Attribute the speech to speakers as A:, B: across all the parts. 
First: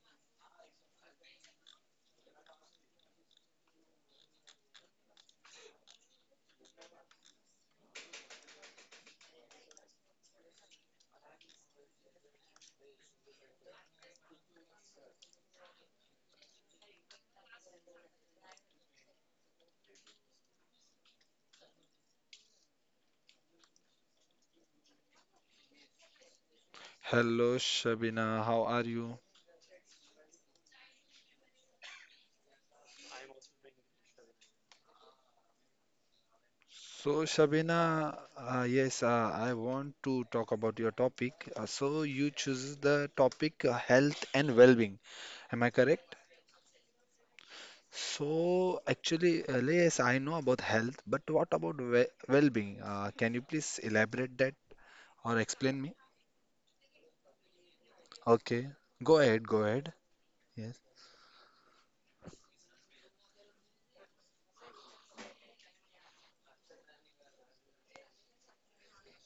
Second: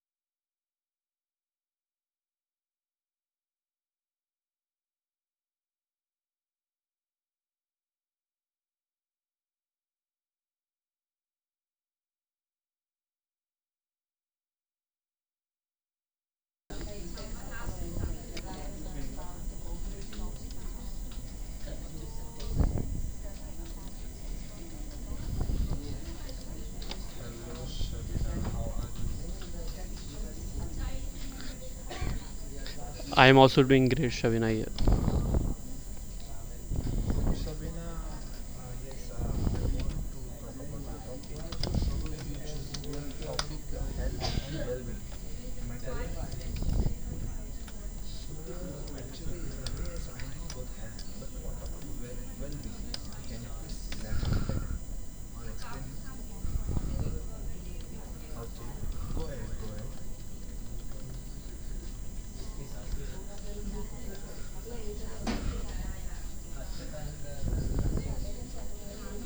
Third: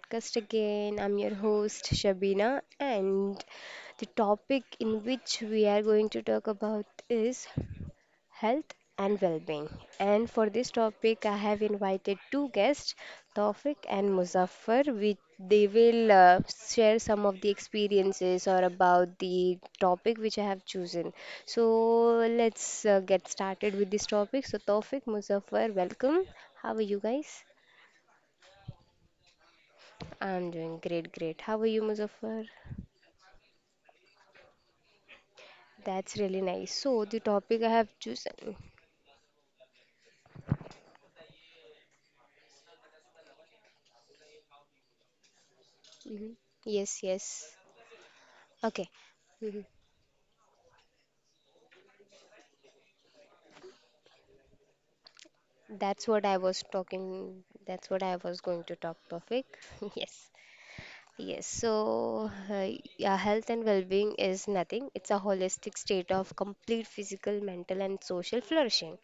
A: podcast again. I'm your host, Shabina, and the topic in which we are going to talk about is health and well being. And for this topic, I have invited two guests, Taufik and Muzaffar. They will share some of the experiences or about the topic which I have chosen. So, let's get started with this topic. So, Taufik, Muzaffar, welcome. How are you guys?
B: Hello, Shabina. How are you?
A: I'm doing great, great. How are you, Muzaffar?
C: I am also doing great, Shabina.
A: That's really nice. So, the
B: So,
A: topic I have
B: Shabina,
A: chosen.
B: yes, I want to talk about your topic. So, you choose the topic health and well-being. Am I correct?
A: Mhm. Yes, yes.
B: So,
A: Okay.
B: actually,
A: Mhm.
B: yes, I know about health, but what about we well-being? Can you please elaborate that or explain me?
A: That's what I was talking. That's what I was
B: Okay,
A: going to talk
B: go ahead, go
A: topic.
B: ahead.
A: Yes.
B: Yes.
A: Yes, so uh, yeah, health and well-being is nothing. It's a holistic state of complete physical, mental, and social flourishing.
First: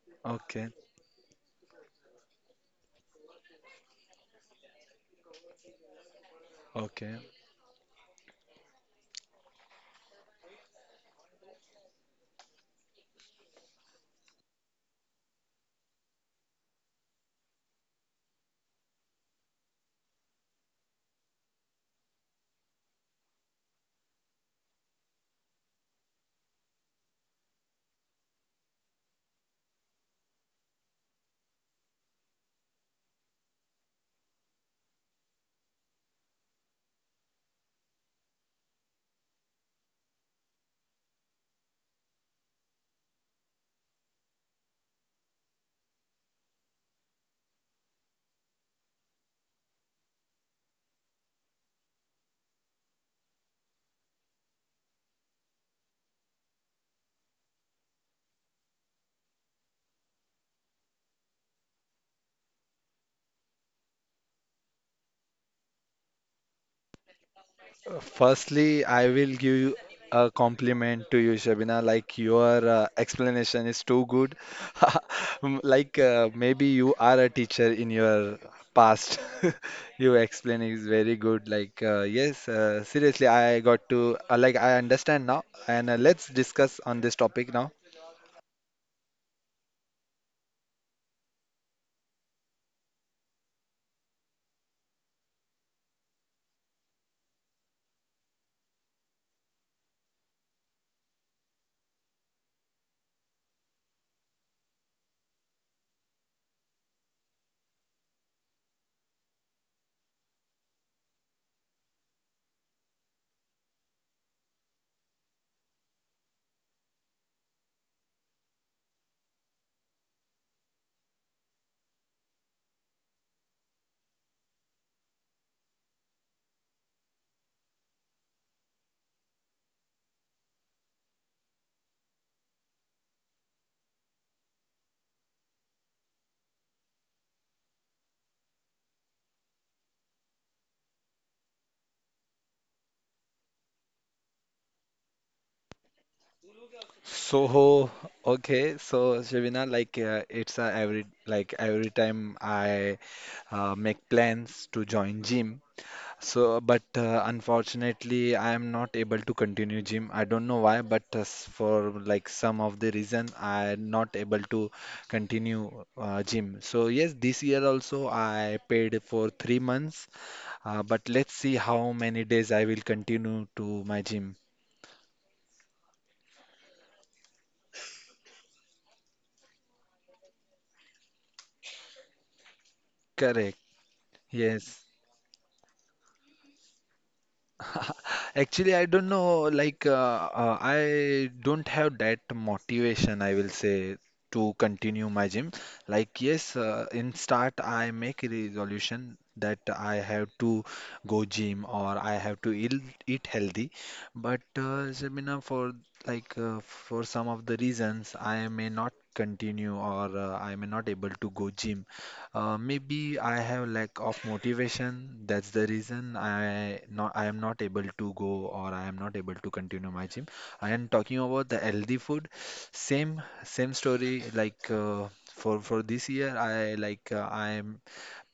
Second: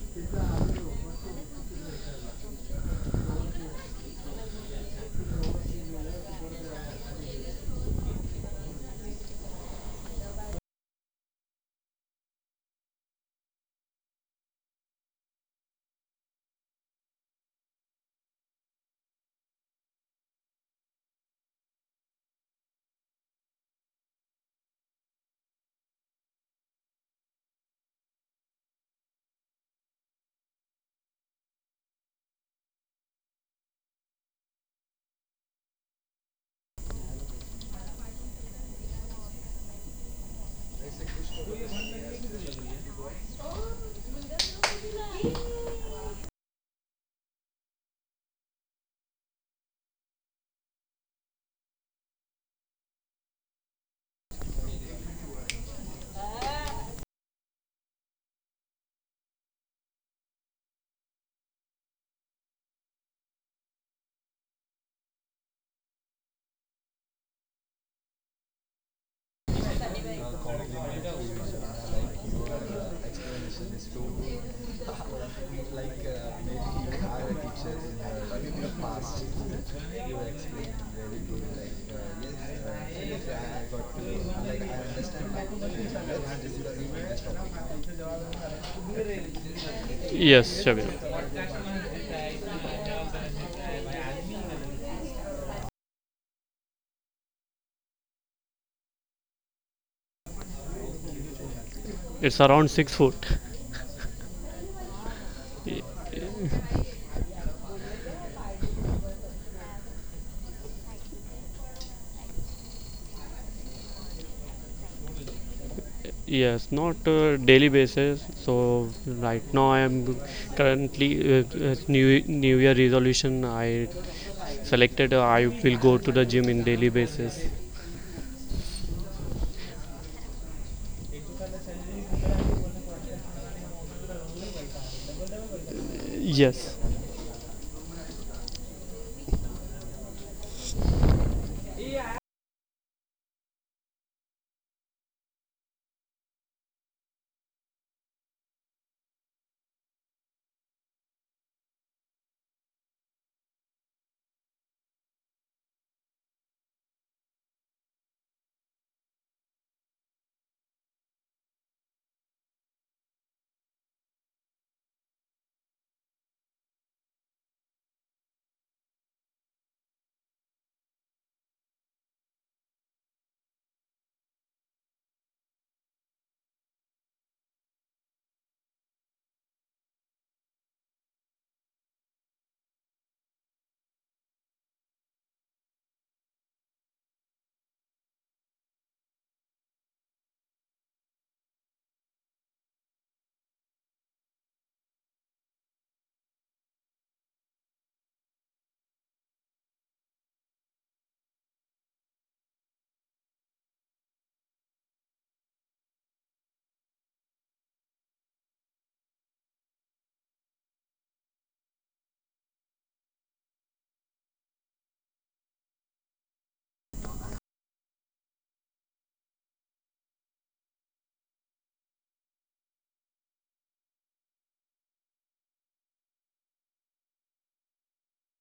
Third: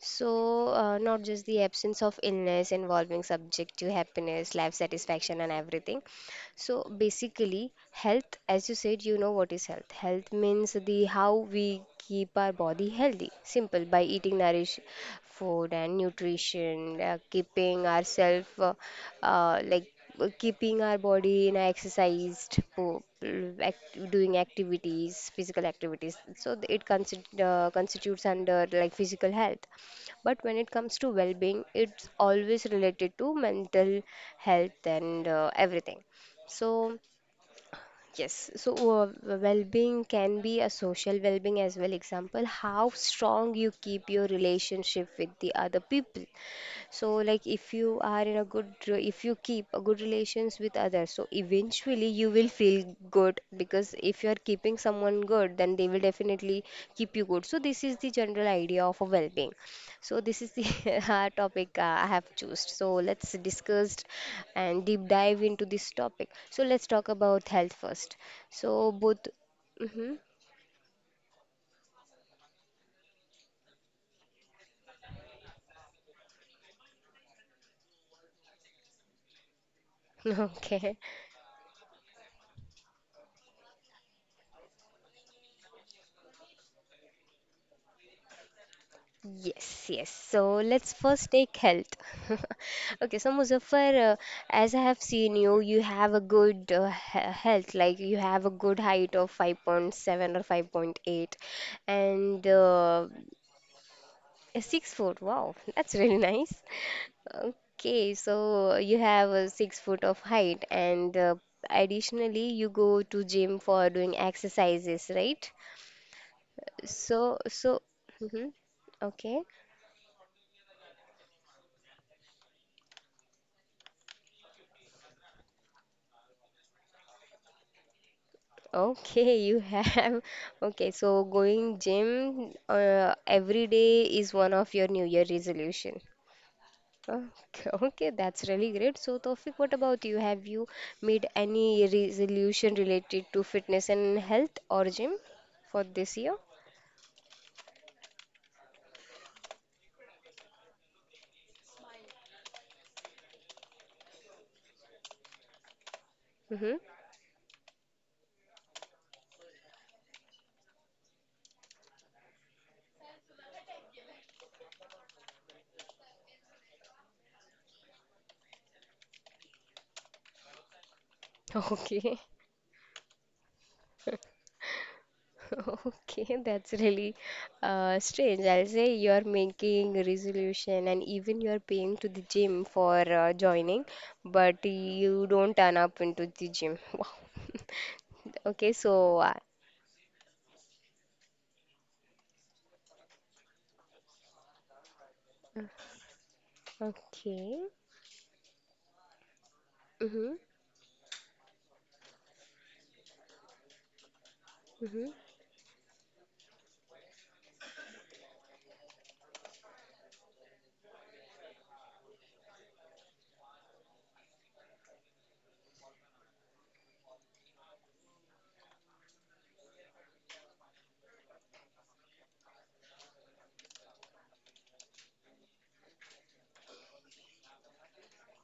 A: So,
B: Okay,
A: not just the absence of illness involving subject to happiness, life satisfaction, and everything. So
B: okay.
A: basically, health, as you said, you know what is health. Health means the how we keep our body healthy. Simple by eating nourish food and nutrition, keeping ourselves uh, like keeping our body in a doing activities, physical activities. So it constitutes under like physical health. But when it comes to well-being, it's always related to mental health and everything. So, yes, so, well-being can be a social well-being as well. Example, how strong you keep your relationship with the other people. So, like, if you are in a good, if you keep a good relations with others, so eventually you will feel good because if you are keeping someone good, then they will definitely keep you good. So, this is the general idea of a well-being. So, this is the topic I have chosen. So, let's discuss and deep dive into this topic. So, let's talk about health first.
B: Firstly,
A: So,
B: I
A: both.
B: will give you
A: Hmm
B: a compliment to you, Shabina. Like your explanation is too good. Like maybe you are a teacher in your past. You explain is
A: Okay.
B: very good. Like yes, seriously, I got to like I understand now. And let's discuss on this topic now.
A: Yes, yes. So
C: Yes,
A: let's
C: Shabina.
A: first take health. Okay, so Muzaffar, as I have seen you, you have a good health, like you have a good height of 5.7 or 5.8
C: It's
A: and
C: around six
A: uh,
C: foot.
A: 6 foot. Wow, that's really nice. Okay, so you have a 6 foot of height, and additionally, you go to gym for doing exercises, right?
C: Yes, not
A: So,
C: daily
A: so,
C: basis.
A: hmm
C: So right
A: okay.
C: now I am currently New Year resolution. I selected I will go to the gym in daily basis.
A: Okay, you have. Okay, so going gym every day is one of your New Year resolution.
C: Yes,
A: Okay, okay, that's really great. So, Tawfiq, what about you? Have you made any resolution related to fitness and health or gym for this year?
B: So okay, so, Shabina, like it's every time I make plans to join gym. So,
A: Mm-hmm.
B: but unfortunately, I am not able to continue gym. I don't know why, but for like some of the reason, I am not able to continue gym. So yes, this year also I paid for 3 months, but let's see how
A: Okay.
B: many days I will continue to my gym.
A: Okay, that's really strange. I'll say you're making a resolution and even you're paying to the gym for
B: Correct.
A: joining, but
B: Yes.
A: you don't turn up into the gym. Wow. Okay,
B: Actually, I
A: so
B: don't
A: uh,
B: know. Like, I don't have that motivation, I will say, to continue my gym. Like, yes, in
A: okay.
B: start, I make a resolution that I
A: Mm-hmm.
B: have to go gym or I have to eat healthy. But,
A: Mm-hmm.
B: Sabina, for some of the reasons, I may not continue or I may not able to go gym. Maybe I have lack of motivation. That's the reason I am not able to go or I am not able to continue my gym. And talking about the healthy food, same story. Like for this year, I am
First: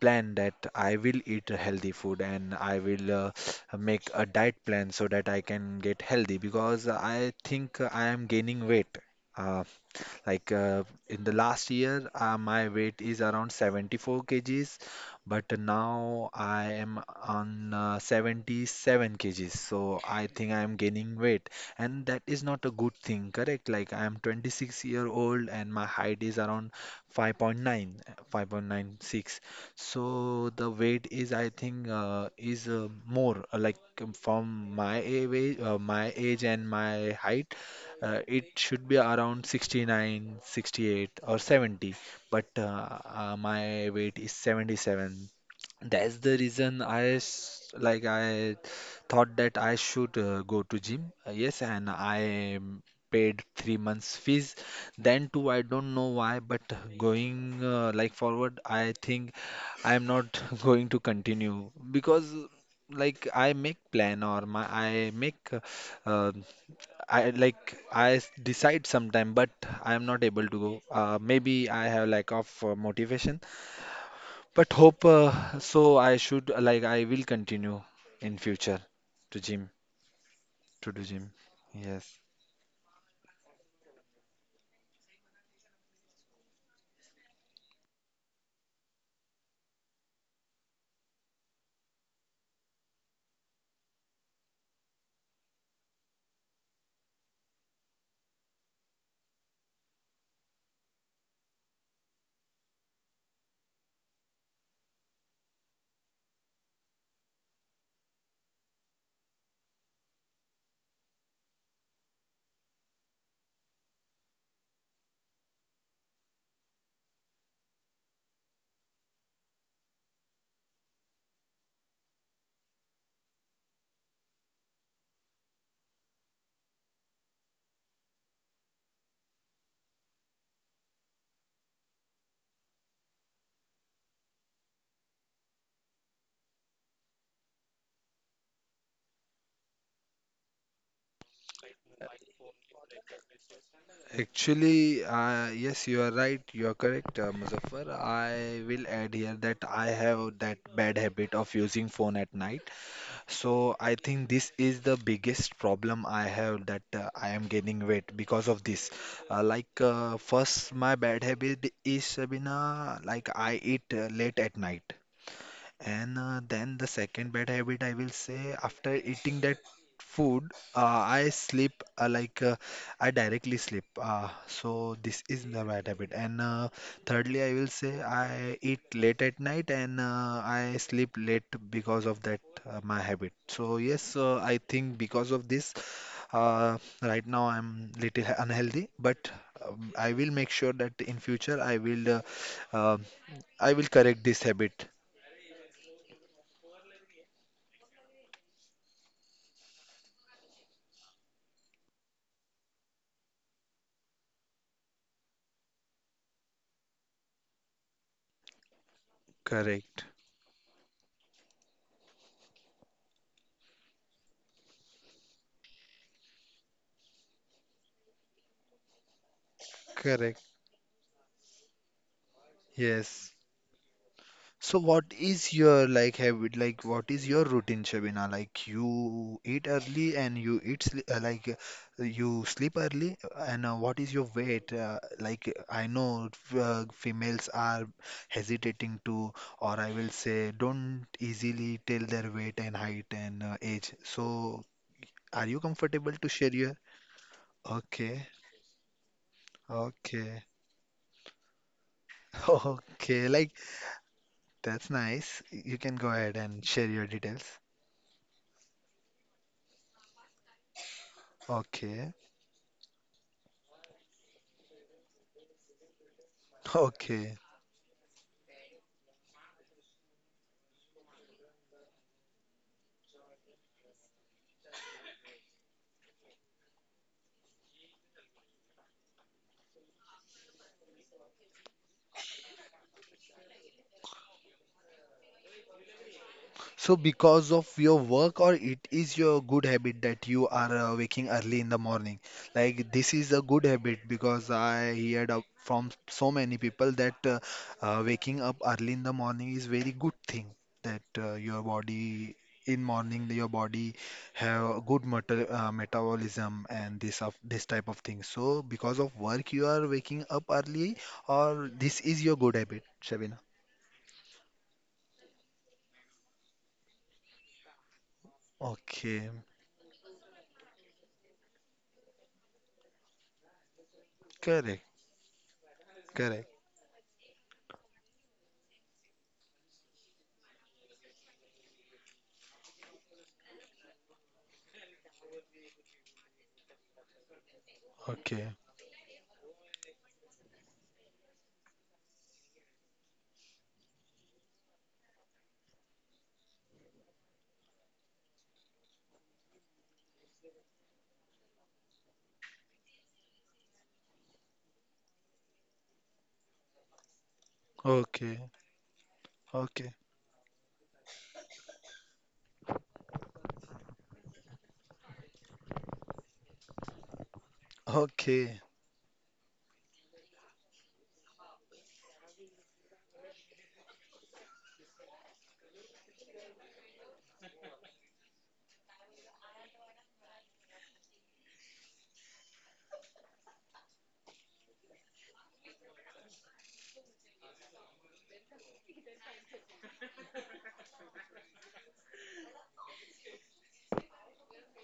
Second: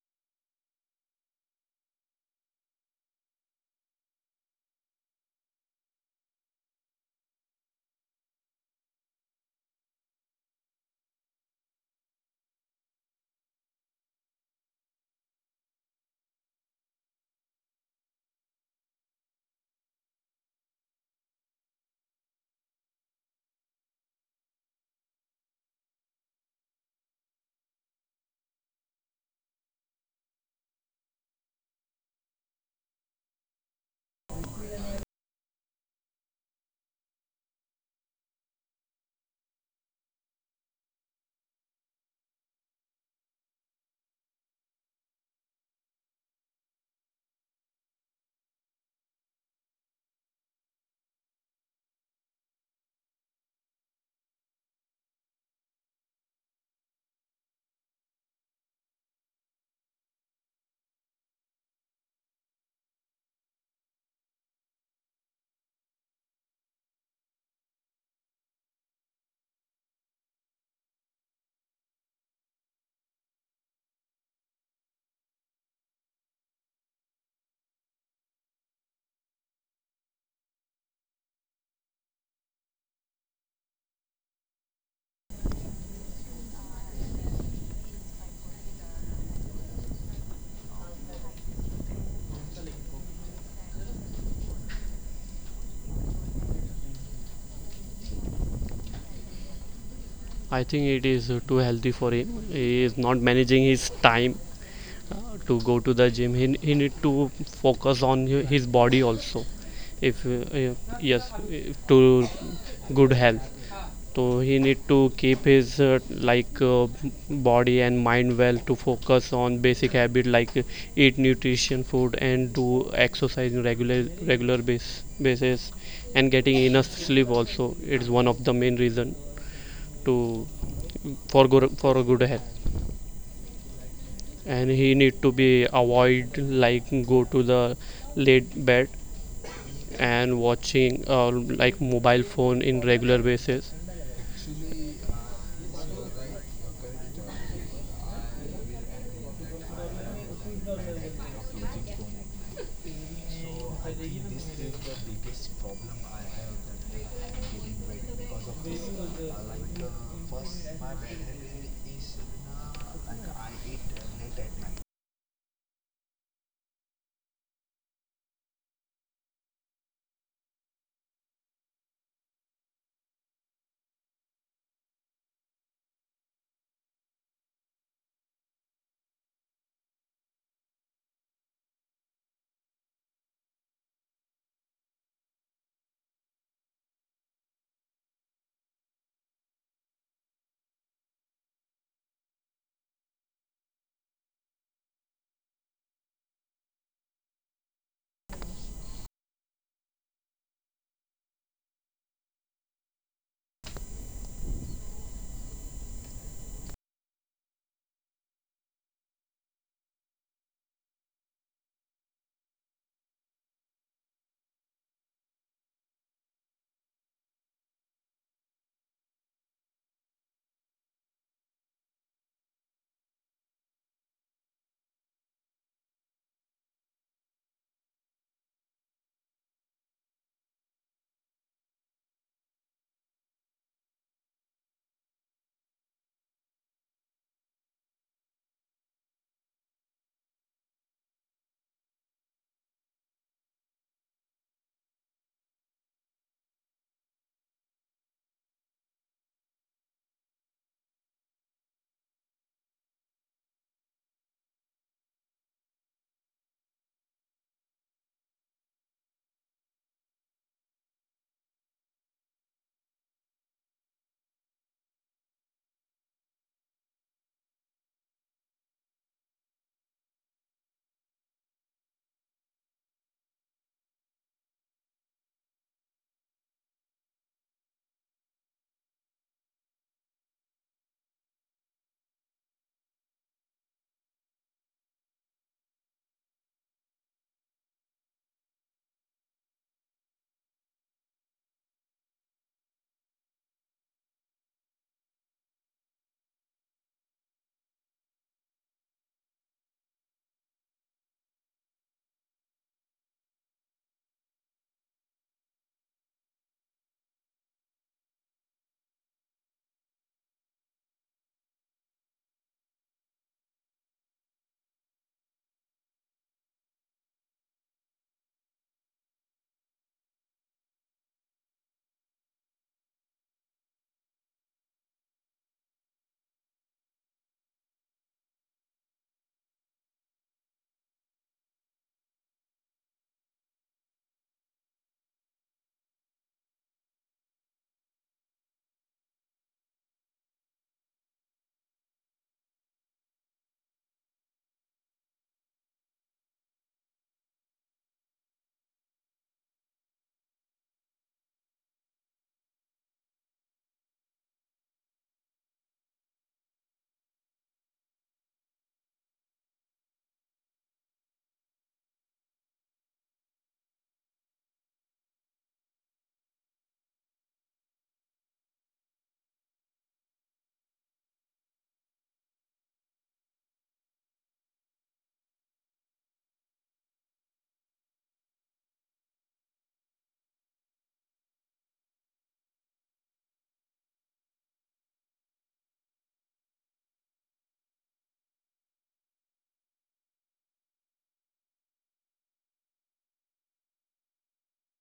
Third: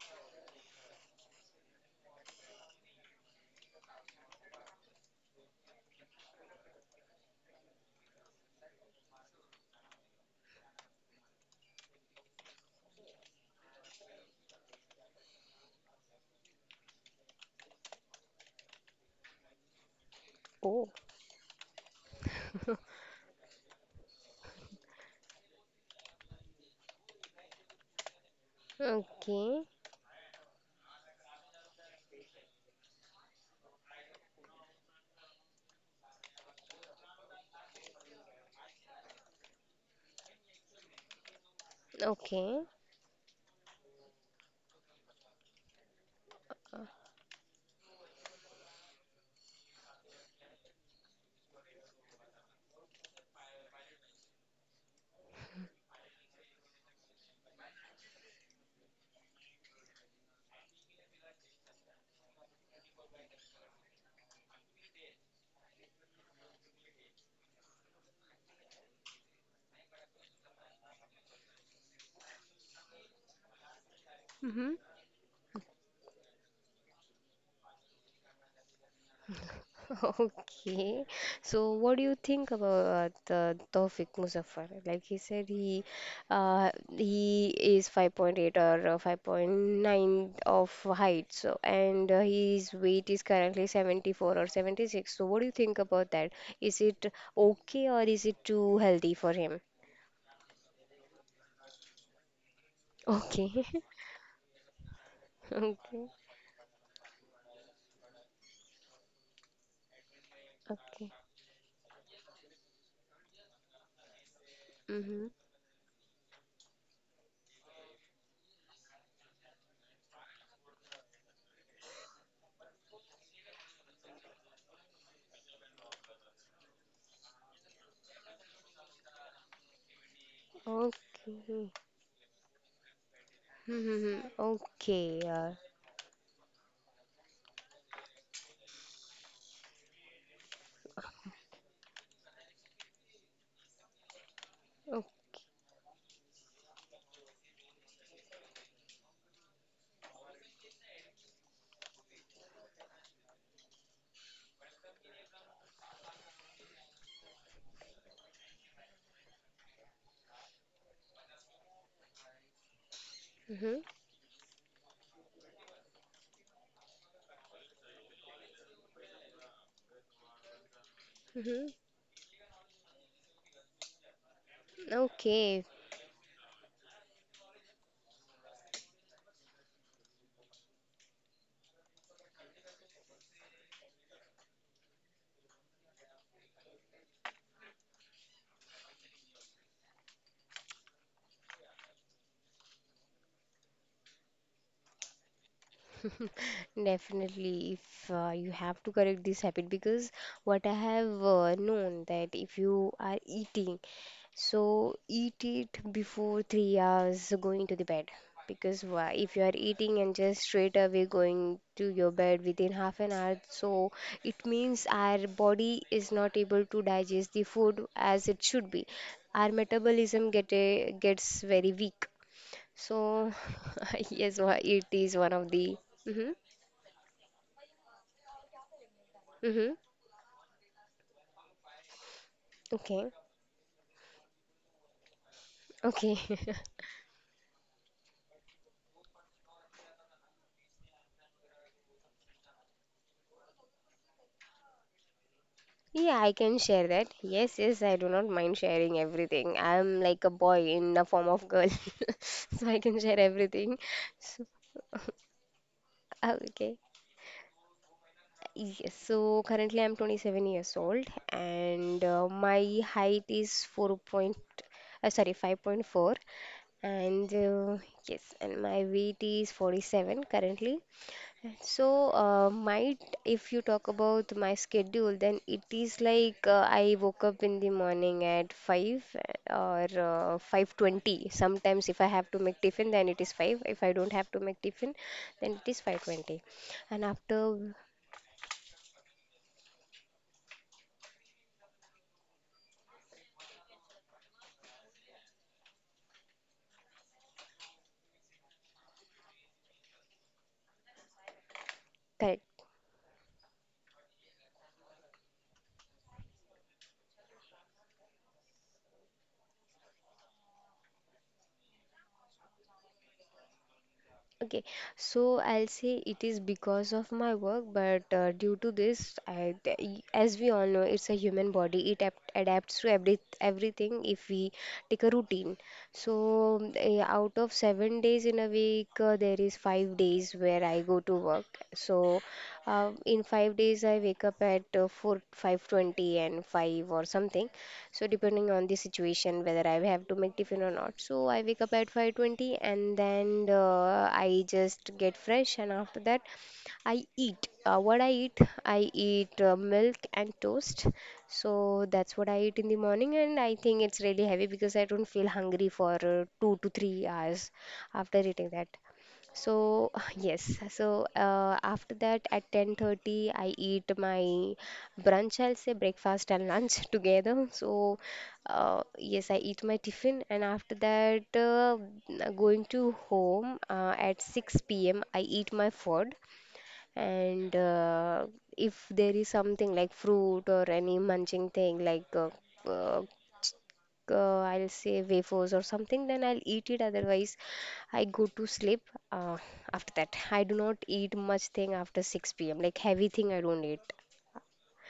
B: plan that I will eat healthy food and I will make a diet plan so that I can get healthy because I think I am gaining weight. Uh, like in the last year, my weight is around 74 kgs, but now I am on 77 kgs. So I think I am
A: Oh.
B: gaining weight, and that is not a good thing, correct? Like I am 26-year-old and my height is around 5.9, 5.96.
A: Okay.
B: So the weight is, I think, is more like from my age and my height, it should be around 69 68 or 70, but
A: Okay.
B: my weight is 77. That's the
A: Uh,
B: reason like I thought that I should go to gym. Yes, and I paid 3 months fees. Then too, I don't know why, but going like forward, I think I am not going to continue because like I make plan or my I make uh, decide sometime, but I am not able to go. Maybe I have lack of motivation,
A: Mm-hmm.
B: but hope so. I should like I will continue in future to gym to do
A: Okay.
B: gym.
A: So, what do you
B: Yes,
A: think about Tawfiq Muzaffar? Like he said, uh, he is 5.8 or 5.9 of height. So, and his weight is currently 74 or 76. So, what do you think about that? Is it okay or is it too healthy for him?
C: I think it is too healthy for him. He is not managing
A: Okay.
C: his time to go to
A: Okay.
C: the gym. He need to focus on his body also. If
A: Okay.
C: yes, to good health. So he need to
A: Mm-hmm.
C: keep his body and mind well to focus on basic habit like eat nutrition food and do exercise in basis, and getting enough sleep also, it's one of the main reason to for
A: Okay.
C: good for a good health,
A: Mm-hmm.
C: and he
A: Okay.
C: need to be avoid like go to the late bed and watching mobile phone in regular basis.
B: actually,
A: Okay.
B: you are right. You are correct, Muzaffar. I will add here that I have that bad habit of using phone at night. So I think this is the biggest problem I have that I am gaining weight because of this. First, my bad habit is Sabina, like I
A: Mm-hmm.
B: eat late at night. And then the second bad habit, I will say, after eating that food, uh, I
A: Mm-hmm.
B: sleep uh, like uh, I directly sleep. So this is the
A: Okay,
B: bad habit. And thirdly, I will say I eat late at night and I sleep late because of that my habit. So yes, I think because of this, right now I'm little unhealthy, but I will make sure that in future uh, I will correct this habit.
A: definitely. If you have to correct this habit, because what I have known that if you are eating, so eat it before 3 hours going to the bed. Because why? If you are eating
B: Correct.
A: and just straight away going to your bed within half an hour, so it means our body is not able to digest the food as it should be. Our metabolism
B: Correct.
A: gets very weak. So,
B: Yes.
A: yes,
B: So
A: it
B: what
A: is one of
B: is
A: the.
B: your like
A: Mm-hmm.
B: habit? Like what is your routine, Shabina? Like you eat
A: Mm-hmm.
B: early and you eat like you sleep
A: Okay.
B: early, and what is your weight? I
A: Okay.
B: know females are hesitating to, or I will say don't easily tell their weight and height and age. So are you comfortable
A: Yeah,
B: to
A: I
B: share
A: can
B: your?
A: share that. Yes, yes, I do
B: Okay.
A: not mind sharing everything. I'm like
B: Okay.
A: a boy in the form of girl, so I can
B: Okay.
A: share
B: Like
A: everything. So,
B: that's nice. You can go ahead and
A: okay.
B: share your details.
A: Yes, so currently I'm 27 years old and
B: Okay,
A: my height is 5.4 and
B: okay.
A: yes, and my weight is 47 currently. So, might if you talk about my schedule, then it is like I woke up in the morning at 5 or 5:20. Sometimes if I have to make tiffin, then it is 5. If I don't have to make tiffin, then it is 5:20.
B: So
A: And
B: because of
A: after,
B: your work or it is your good habit that you are waking early in the morning. Like this is a good habit because I heard up from so many people that waking up early in the morning is very good thing, that
A: correct.
B: your body have a good metabolism and this of this type of thing. So because of work you are waking up early, or this is your good habit, Shabina.
A: Okay, so I'll say it is because of my work, but due to this,
B: Okay.
A: as we all know, it's a human body. It ap adapts to everything if we
B: Correct,
A: take a routine. So
B: correct.
A: out of 7 days in a week, there is 5 days where I go to work. So in 5 days, I wake up at 4, 5:20 and 5 or something. So
B: Okay,
A: depending on the situation, whether I have to make tiffin or not. So I wake up at 5:20 and then I just get fresh. And after that, I eat. What I eat, I eat milk and toast. So that's what I eat in the morning, and I think it's really heavy because I don't feel hungry for 2 to 3 hours after
B: okay,
A: eating that. So
B: okay,
A: yes, so after that at 10:30 I eat my brunch, I'll say breakfast and lunch together. So
B: okay,
A: yes, I eat my tiffin and after that going to home at 6 p.m. I eat my food and if there is something like fruit or any munching thing like uh, I'll say wafers or something, then I'll eat it. Otherwise, I go to sleep uh, after that. I do not eat much thing after 6 p.m. Like heavy thing, I don't eat.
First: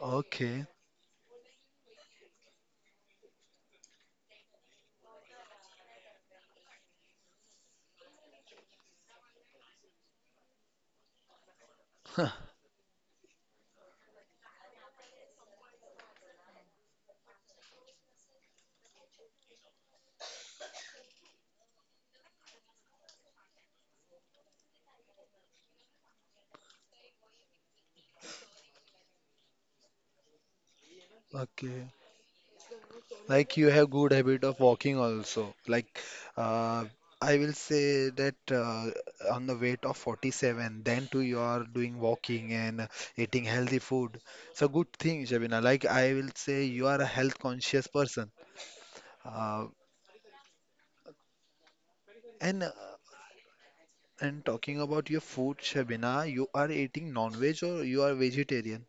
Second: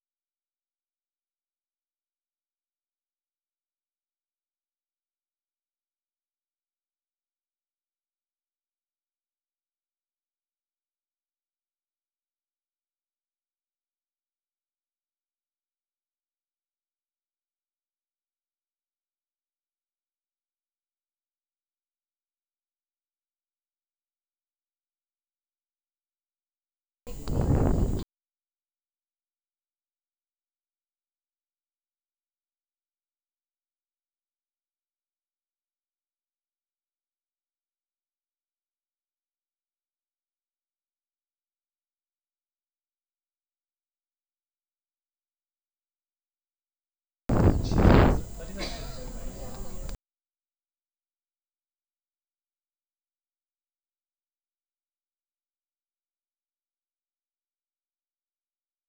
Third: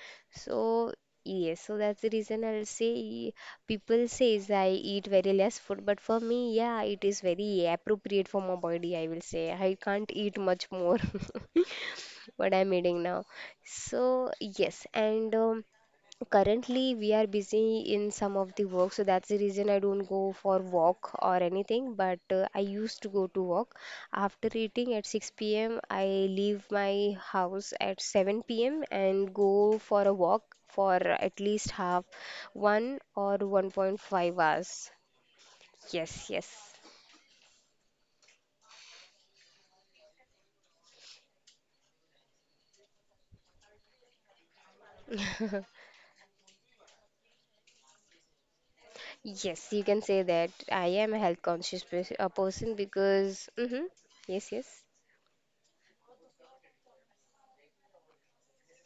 B: okay,
A: So yes, so that's the reason I'll say people says I eat very less food, but for me, yeah, it is very appropriate for my body. I will say I can't eat much more. What I'm eating now. So, yes, and currently we are busy in some of the work, so that's the reason I don't go for walk or anything. But I used to go to walk after eating at 6 p.m. I leave my house at 7 p.m. and go for a walk for at least
B: okay.
A: half one or
B: Like you have good
A: 1.5
B: habit of
A: hours.
B: walking also. Like
A: Yes, yes.
B: uh, I will say that on the weight of 47, then too you are doing walking and eating healthy food. So good thing, Shabina. Like I will say you are a health conscious person. Uh,
A: Yes, you can say that. I am a health conscious
B: and uh,
A: person because. Hmm
B: and
A: Yes,
B: talking
A: yes.
B: about your food, Shabina, you are eating non-veg or you are vegetarian?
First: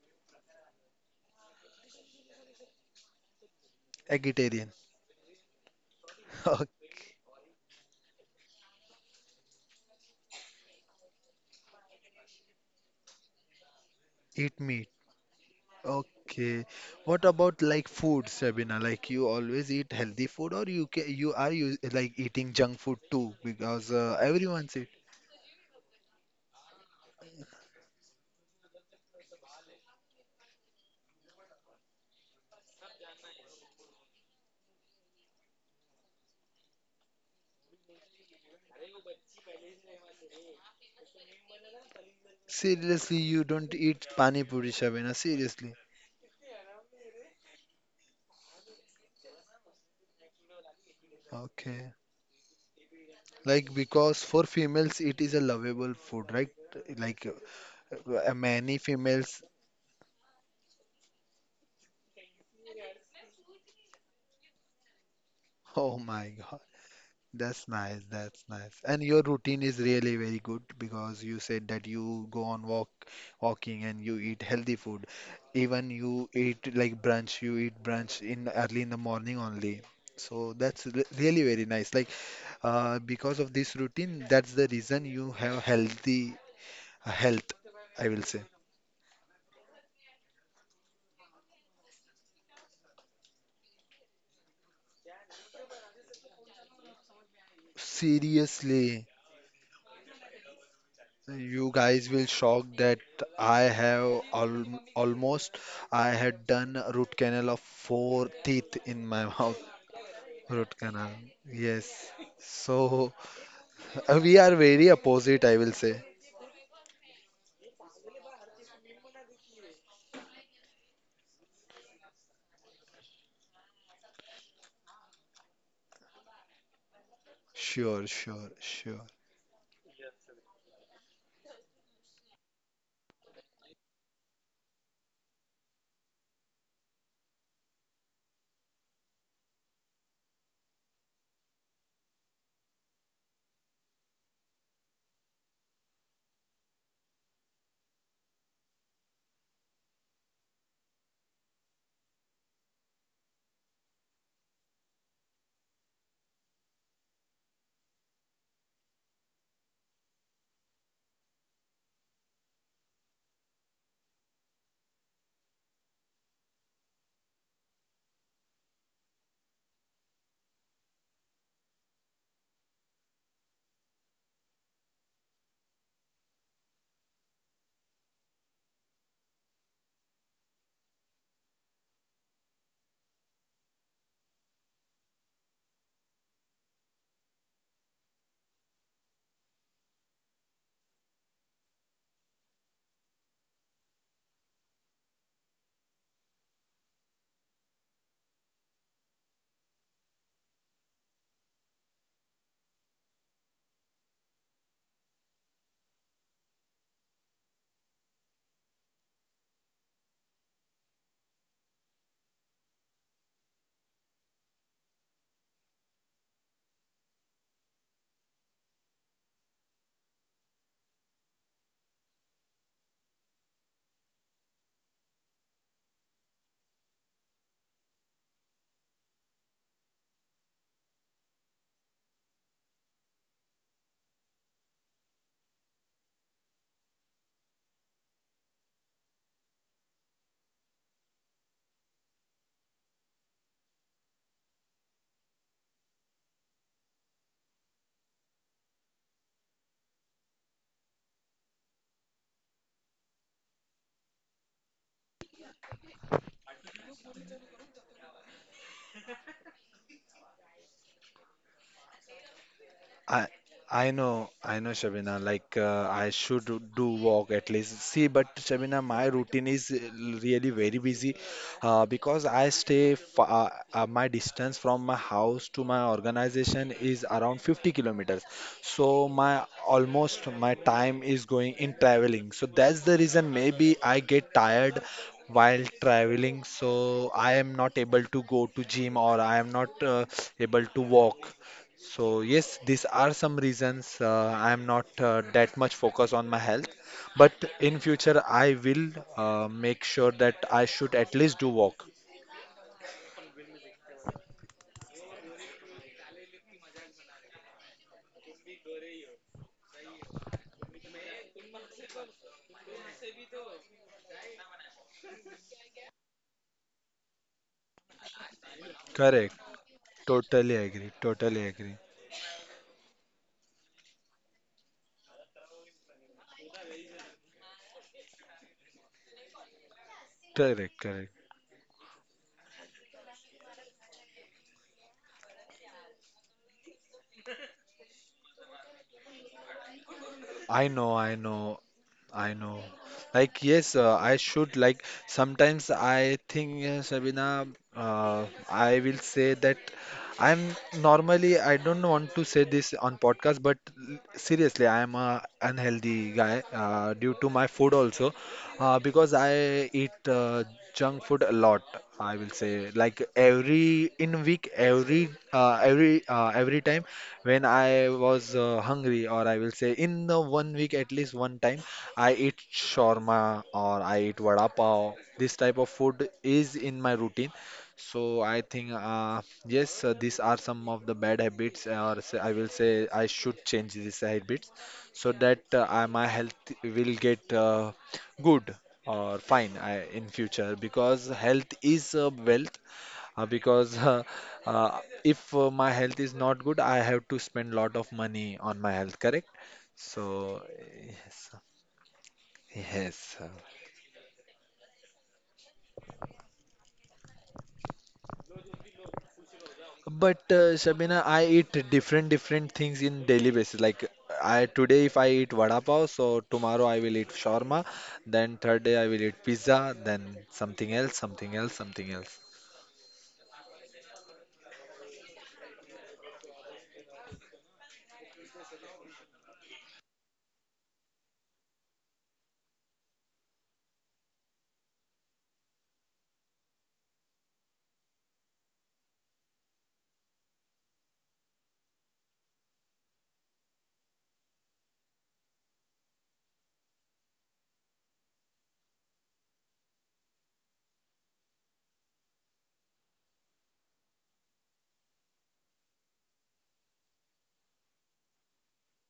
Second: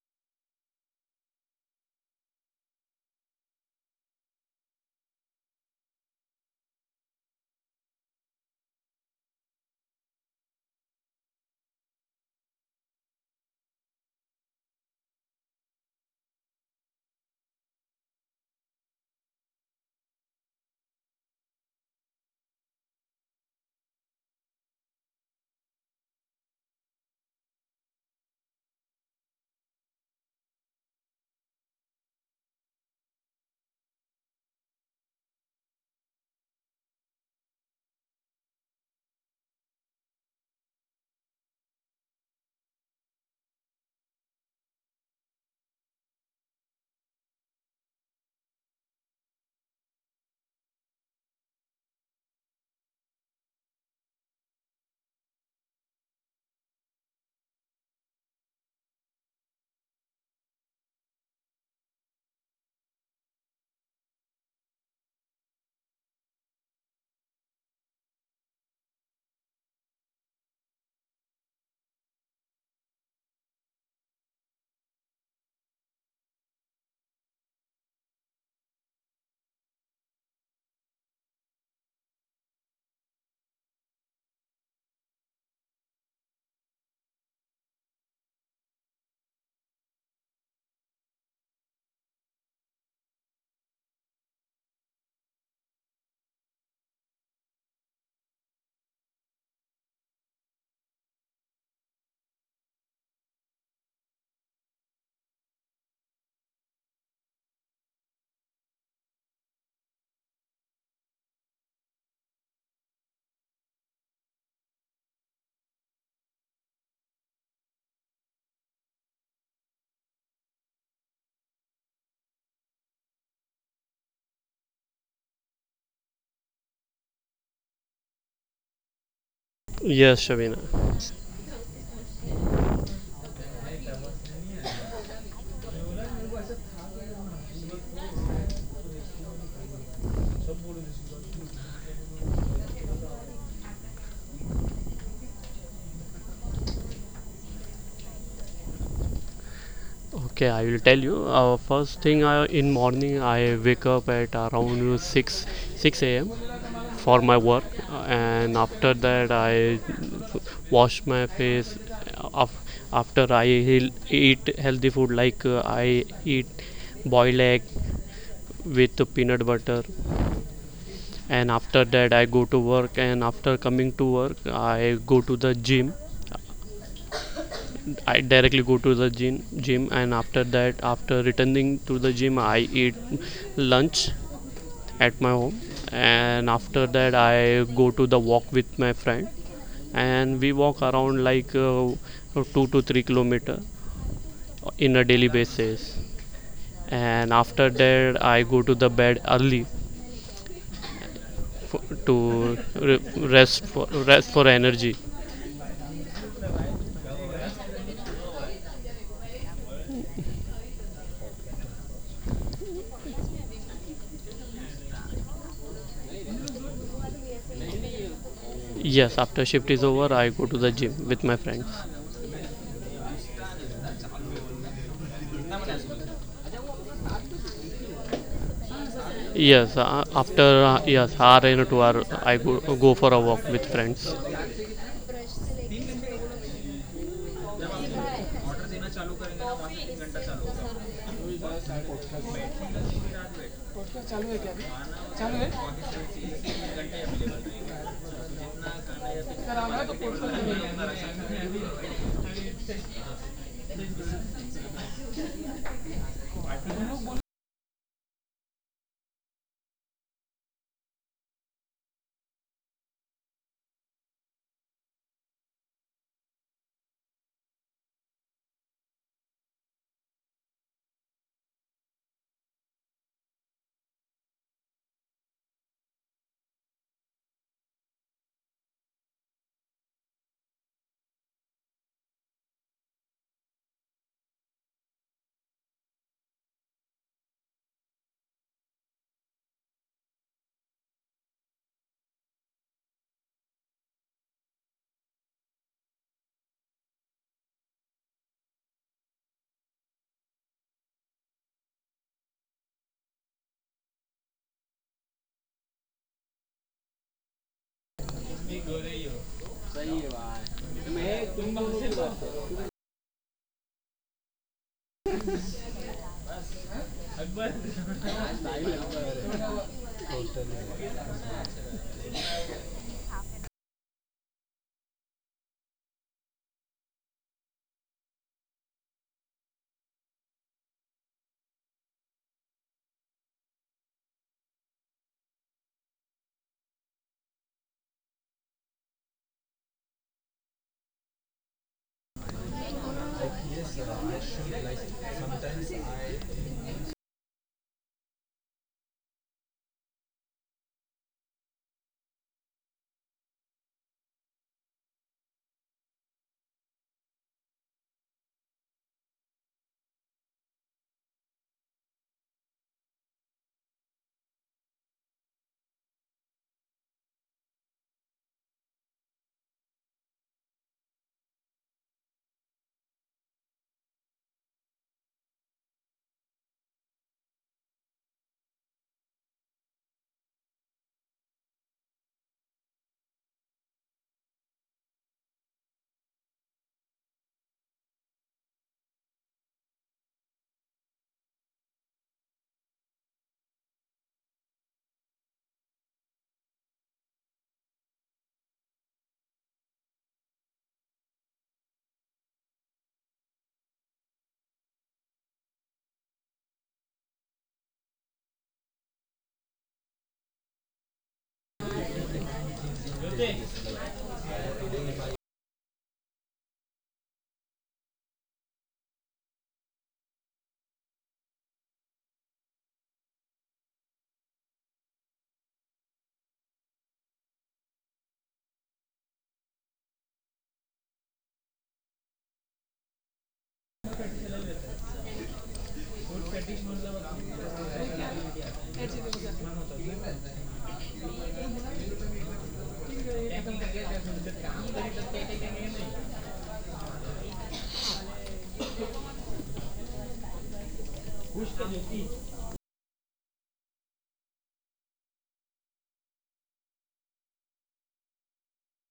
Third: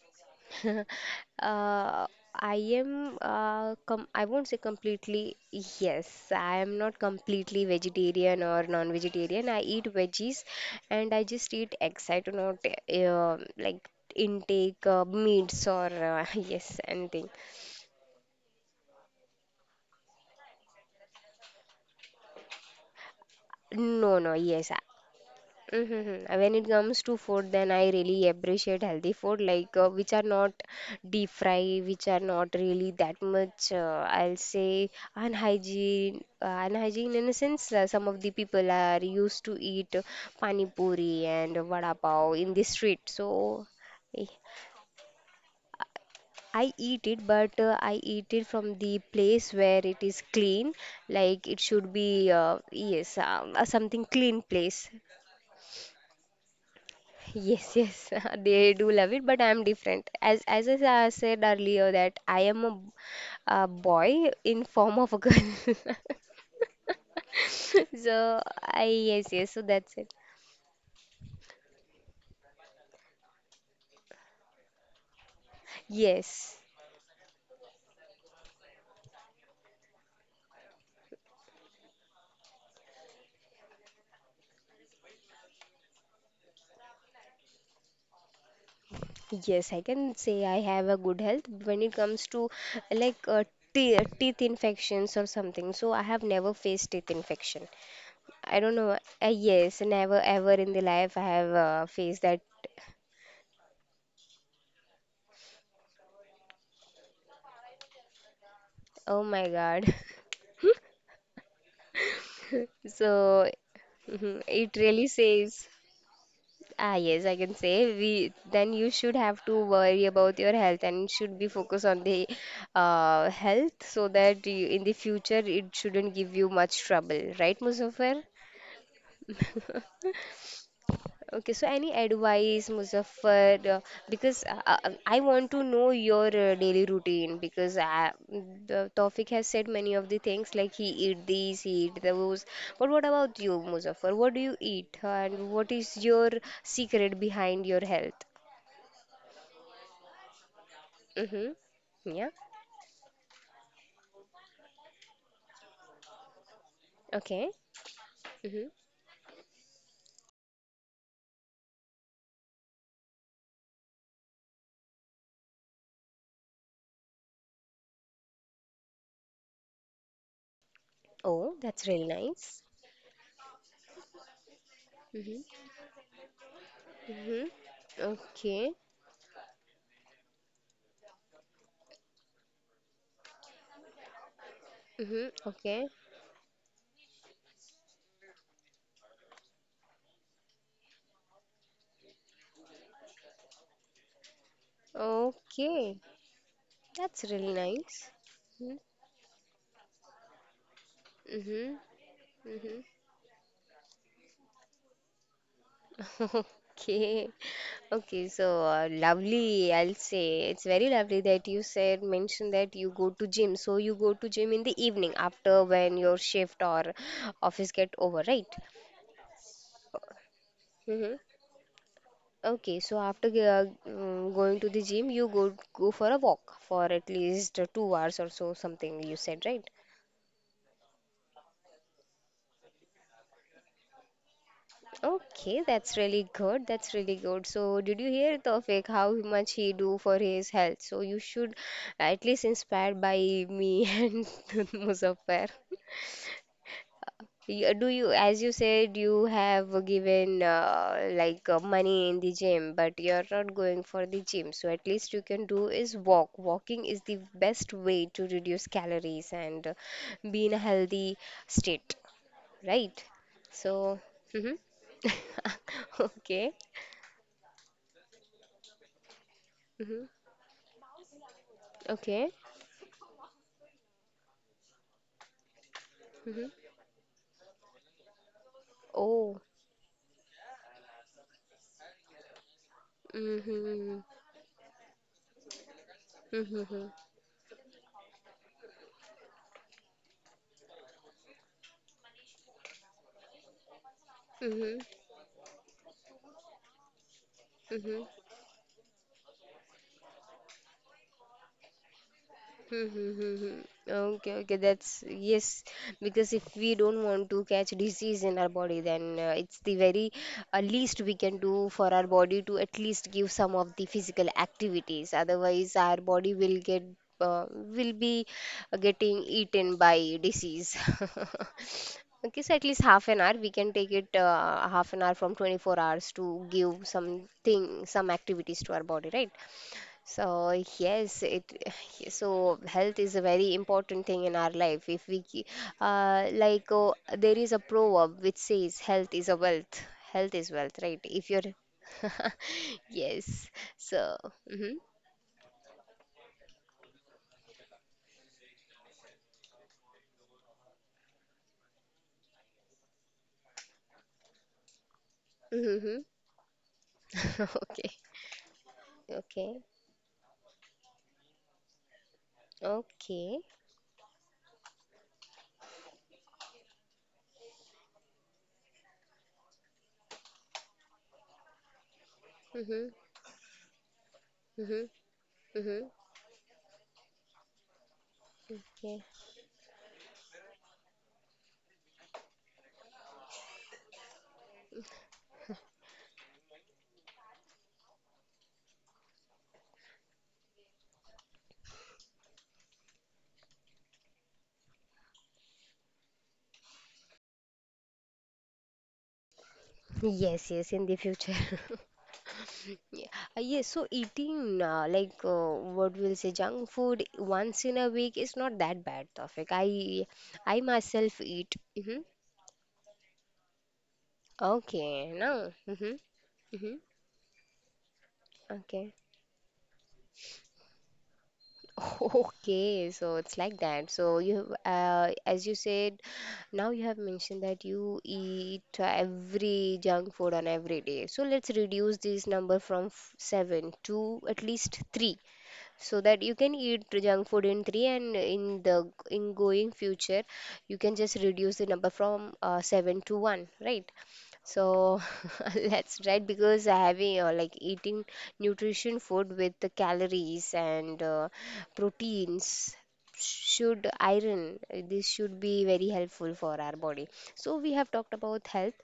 A: Uh, I won't say
B: Vegetarian.
A: completely yes. I am not completely vegetarian or non-vegetarian. I eat veggies and I just eat eggs. I do not uh, like
B: Eat
A: intake
B: meat.
A: meats or
B: Okay.
A: yes
B: What
A: anything.
B: about like food, Sabina? Like you always eat healthy food, or you ca you are you like eating junk food too because
A: No, no,
B: everyone's
A: yes.
B: eat.
A: Mm-hmm. When it comes to food, then I really appreciate healthy food, like which are not deep fry, which are not really that much. I'll say unhygiene in a sense. Some of the people are used to eat pani puri and vada pav in the street,
B: Seriously, you don't
A: so.
B: eat
A: Eh,
B: pani puri, Sabina. Seriously.
A: I eat it, but I eat it from the place where it is clean. Like it
B: Okay.
A: should be, yes,
B: Like
A: something
B: because for
A: clean place.
B: females it is a lovable food, right? Like
A: Yes, yes,
B: many
A: they do love it,
B: females.
A: but I'm different. As said earlier that I am a, b- a boy in form of a girl.
B: Oh my. That's nice.
A: So
B: That's nice.
A: I
B: And your
A: yes, yes,
B: routine
A: so
B: is
A: that's it.
B: really very good because you said that you go on walking and you eat healthy food. Even you
A: Yes,
B: eat brunch in early in the morning only. So that's really very nice. Like because of this routine, that's the reason you have healthy health, I will say.
A: yes, I can say I have a good health when it comes to like te teeth infections or something. So I have never faced teeth infection. I don't know.
B: Seriously.
A: Yes, never ever in the life I have
B: You guys
A: faced
B: will
A: that.
B: shock that I have al almost I had done a root canal of four teeth in
A: Oh
B: my
A: my
B: mouth.
A: God.
B: Root canal. Yes. So
A: So
B: we
A: mhm,
B: are
A: it
B: very
A: really
B: opposite, I
A: says,
B: will say.
A: ah, yes, I can say we then you should have to worry about your health and should be focused on the health so that you, in the future it shouldn't give you much trouble, right,
B: Sure,
A: Muzaffar?
B: sure, sure.
C: Yes, Shabina.
A: Okay, so any advice, Muzaffar? Because I want to know your daily routine because the Tawfiq has said many of the things like he eat these, he eat those. But what about you, Muzaffar? What do you eat, and what is your secret behind your health?
C: Okay, I will tell you.
A: Mm-hmm.
C: First thing
A: Yeah.
C: I, in morning, I wake up at around 6 a.m. for my
A: Okay.
C: work, and
A: Mm-hmm.
C: after that I wash my face. Af- After I eat healthy food, like I eat boiled egg with peanut butter, and
A: Oh,
C: after
A: that's really
C: that I go to
A: nice.
C: work. And after coming to work, I go to the gym.
A: Mm-hmm.
C: I directly
A: Okay.
C: go to the gym and after that, after returning to the gym, I eat lunch at my
A: Mm-hmm.
C: home,
A: Okay.
C: and after that, I go to the walk with my friend, and we walk around like 2 to 3 kilometer in a daily basis,
A: Okay. That's
C: and
A: really
C: after
A: nice.
C: that, I go to
A: Mm-hmm.
C: the bed early
A: Mm-hmm.
C: for, to rest for energy.
A: Okay, okay, so lovely. I'll say it's very lovely that you said mentioned that you go to gym. So you go to gym in the evening after when your shift or office get over, right?
C: Yes, after shift is over, I go to the gym
A: Mm-hmm.
C: with my friends.
A: Okay, so after going to the gym, you go for a walk for at least 2 hours or so, something you said, right?
C: Yes, after yes, hour and 2 hour, I go for a walk with friends.
A: Okay, that's really good. That's really good. So, did you hear Tawfiq how much he do for his health? So, you should at least inspired by me and Muzaffar. Do you, as you said, you have given like money in the gym, but you're not going for the gym. So at least you can do is walk. Walking is the best way to reduce calories and be in a healthy state, right?
B: I
A: So,
B: I
A: mhm.
B: know, Shabina. Like I should
A: Okay.
B: do walk at least. See, but Shabina, my routine is
A: Mm-hmm.
B: really very busy because
A: Okay.
B: I stay fa my distance from my house to my
A: Mm-hmm.
B: organization is around 50 kilometers. So my
A: Oh.
B: almost my time is going in traveling. So that's the reason maybe I
A: Mm-hmm.
B: get tired while traveling. So
A: Mm-hmm.
B: I am not able to go to gym or I am not able to walk. So yes, these are some reasons I am
A: Mm-hmm.
B: not that much focused on my health, but in
A: Mm-hmm.
B: future I will make sure that I should at least do walk.
A: Hmm, hmm, hmm, hmm. Okay, okay, that's yes, because if we don't want to catch disease in our body, then it's the very least we can do for our body to at least give some of the physical activities. Otherwise, our body will get will be getting
B: Correct.
A: eaten by
B: Totally
A: disease.
B: agree. Totally agree.
A: Okay, so at least half an hour we can take it half an hour from 24 hours to give something some activities to our body, right? So
B: Correct. Correct.
A: yes, it so health is a very important thing in our life. If we ke- like There is a proverb which says health is a wealth. Health is
B: I
A: wealth,
B: know,
A: right?
B: I
A: If you're
B: know, I know. Like,
A: yes,
B: yes,
A: so
B: I should. Like,
A: mm-hmm.
B: sometimes I think, Shabina, I will say that I'm normally, I don't want to say this on podcast, but seriously, I am a
A: Mm-hmm.
B: unhealthy guy due to my food
A: Okay,
B: also, because I
A: okay,
B: eat junk food a lot. I will say, like
A: okay.
B: every in week, every time when I was hungry, or I will say in the one week at least one time, I eat
A: Mm-hmm.
B: shawarma or I eat vada
A: Mm-hmm.
B: pav. This type of
A: Mm-hmm.
B: food is in my routine. So I think
A: Okay.
B: yes, these are some of the bad habits, or say, I will say I should change these habits so that my health will get good or fine, in future, because health is wealth, because uh, if my health is not good, I have to spend lot of money on my health, correct? So,
A: Yes, yes, in the
B: yes,
A: future. Yeah,
B: yes. uh,
A: yes, so eating like what we'll say junk food once in a week is not that bad, Tawfiq. I
B: But uh,
A: I
B: Shabina,
A: myself
B: I eat
A: eat. Hmm.
B: different things in daily basis. Like I today if I
A: Okay,
B: eat
A: no.
B: vada pav,
A: Hmm.
B: so tomorrow
A: Hmm.
B: I will eat shawarma, then third day I
A: Okay.
B: will eat pizza, then something else, something else, something else.
A: Okay, so it's like that. So you, as you said, now you have mentioned that you eat every junk food on every day. So let's reduce this number from seven to at least three, so that you can eat junk food in three, and in going future you can just reduce the number from seven to one, right? So that's right, because having like eating nutrition food with the calories and proteins, should iron, this should be very helpful for our body. So we have talked about health,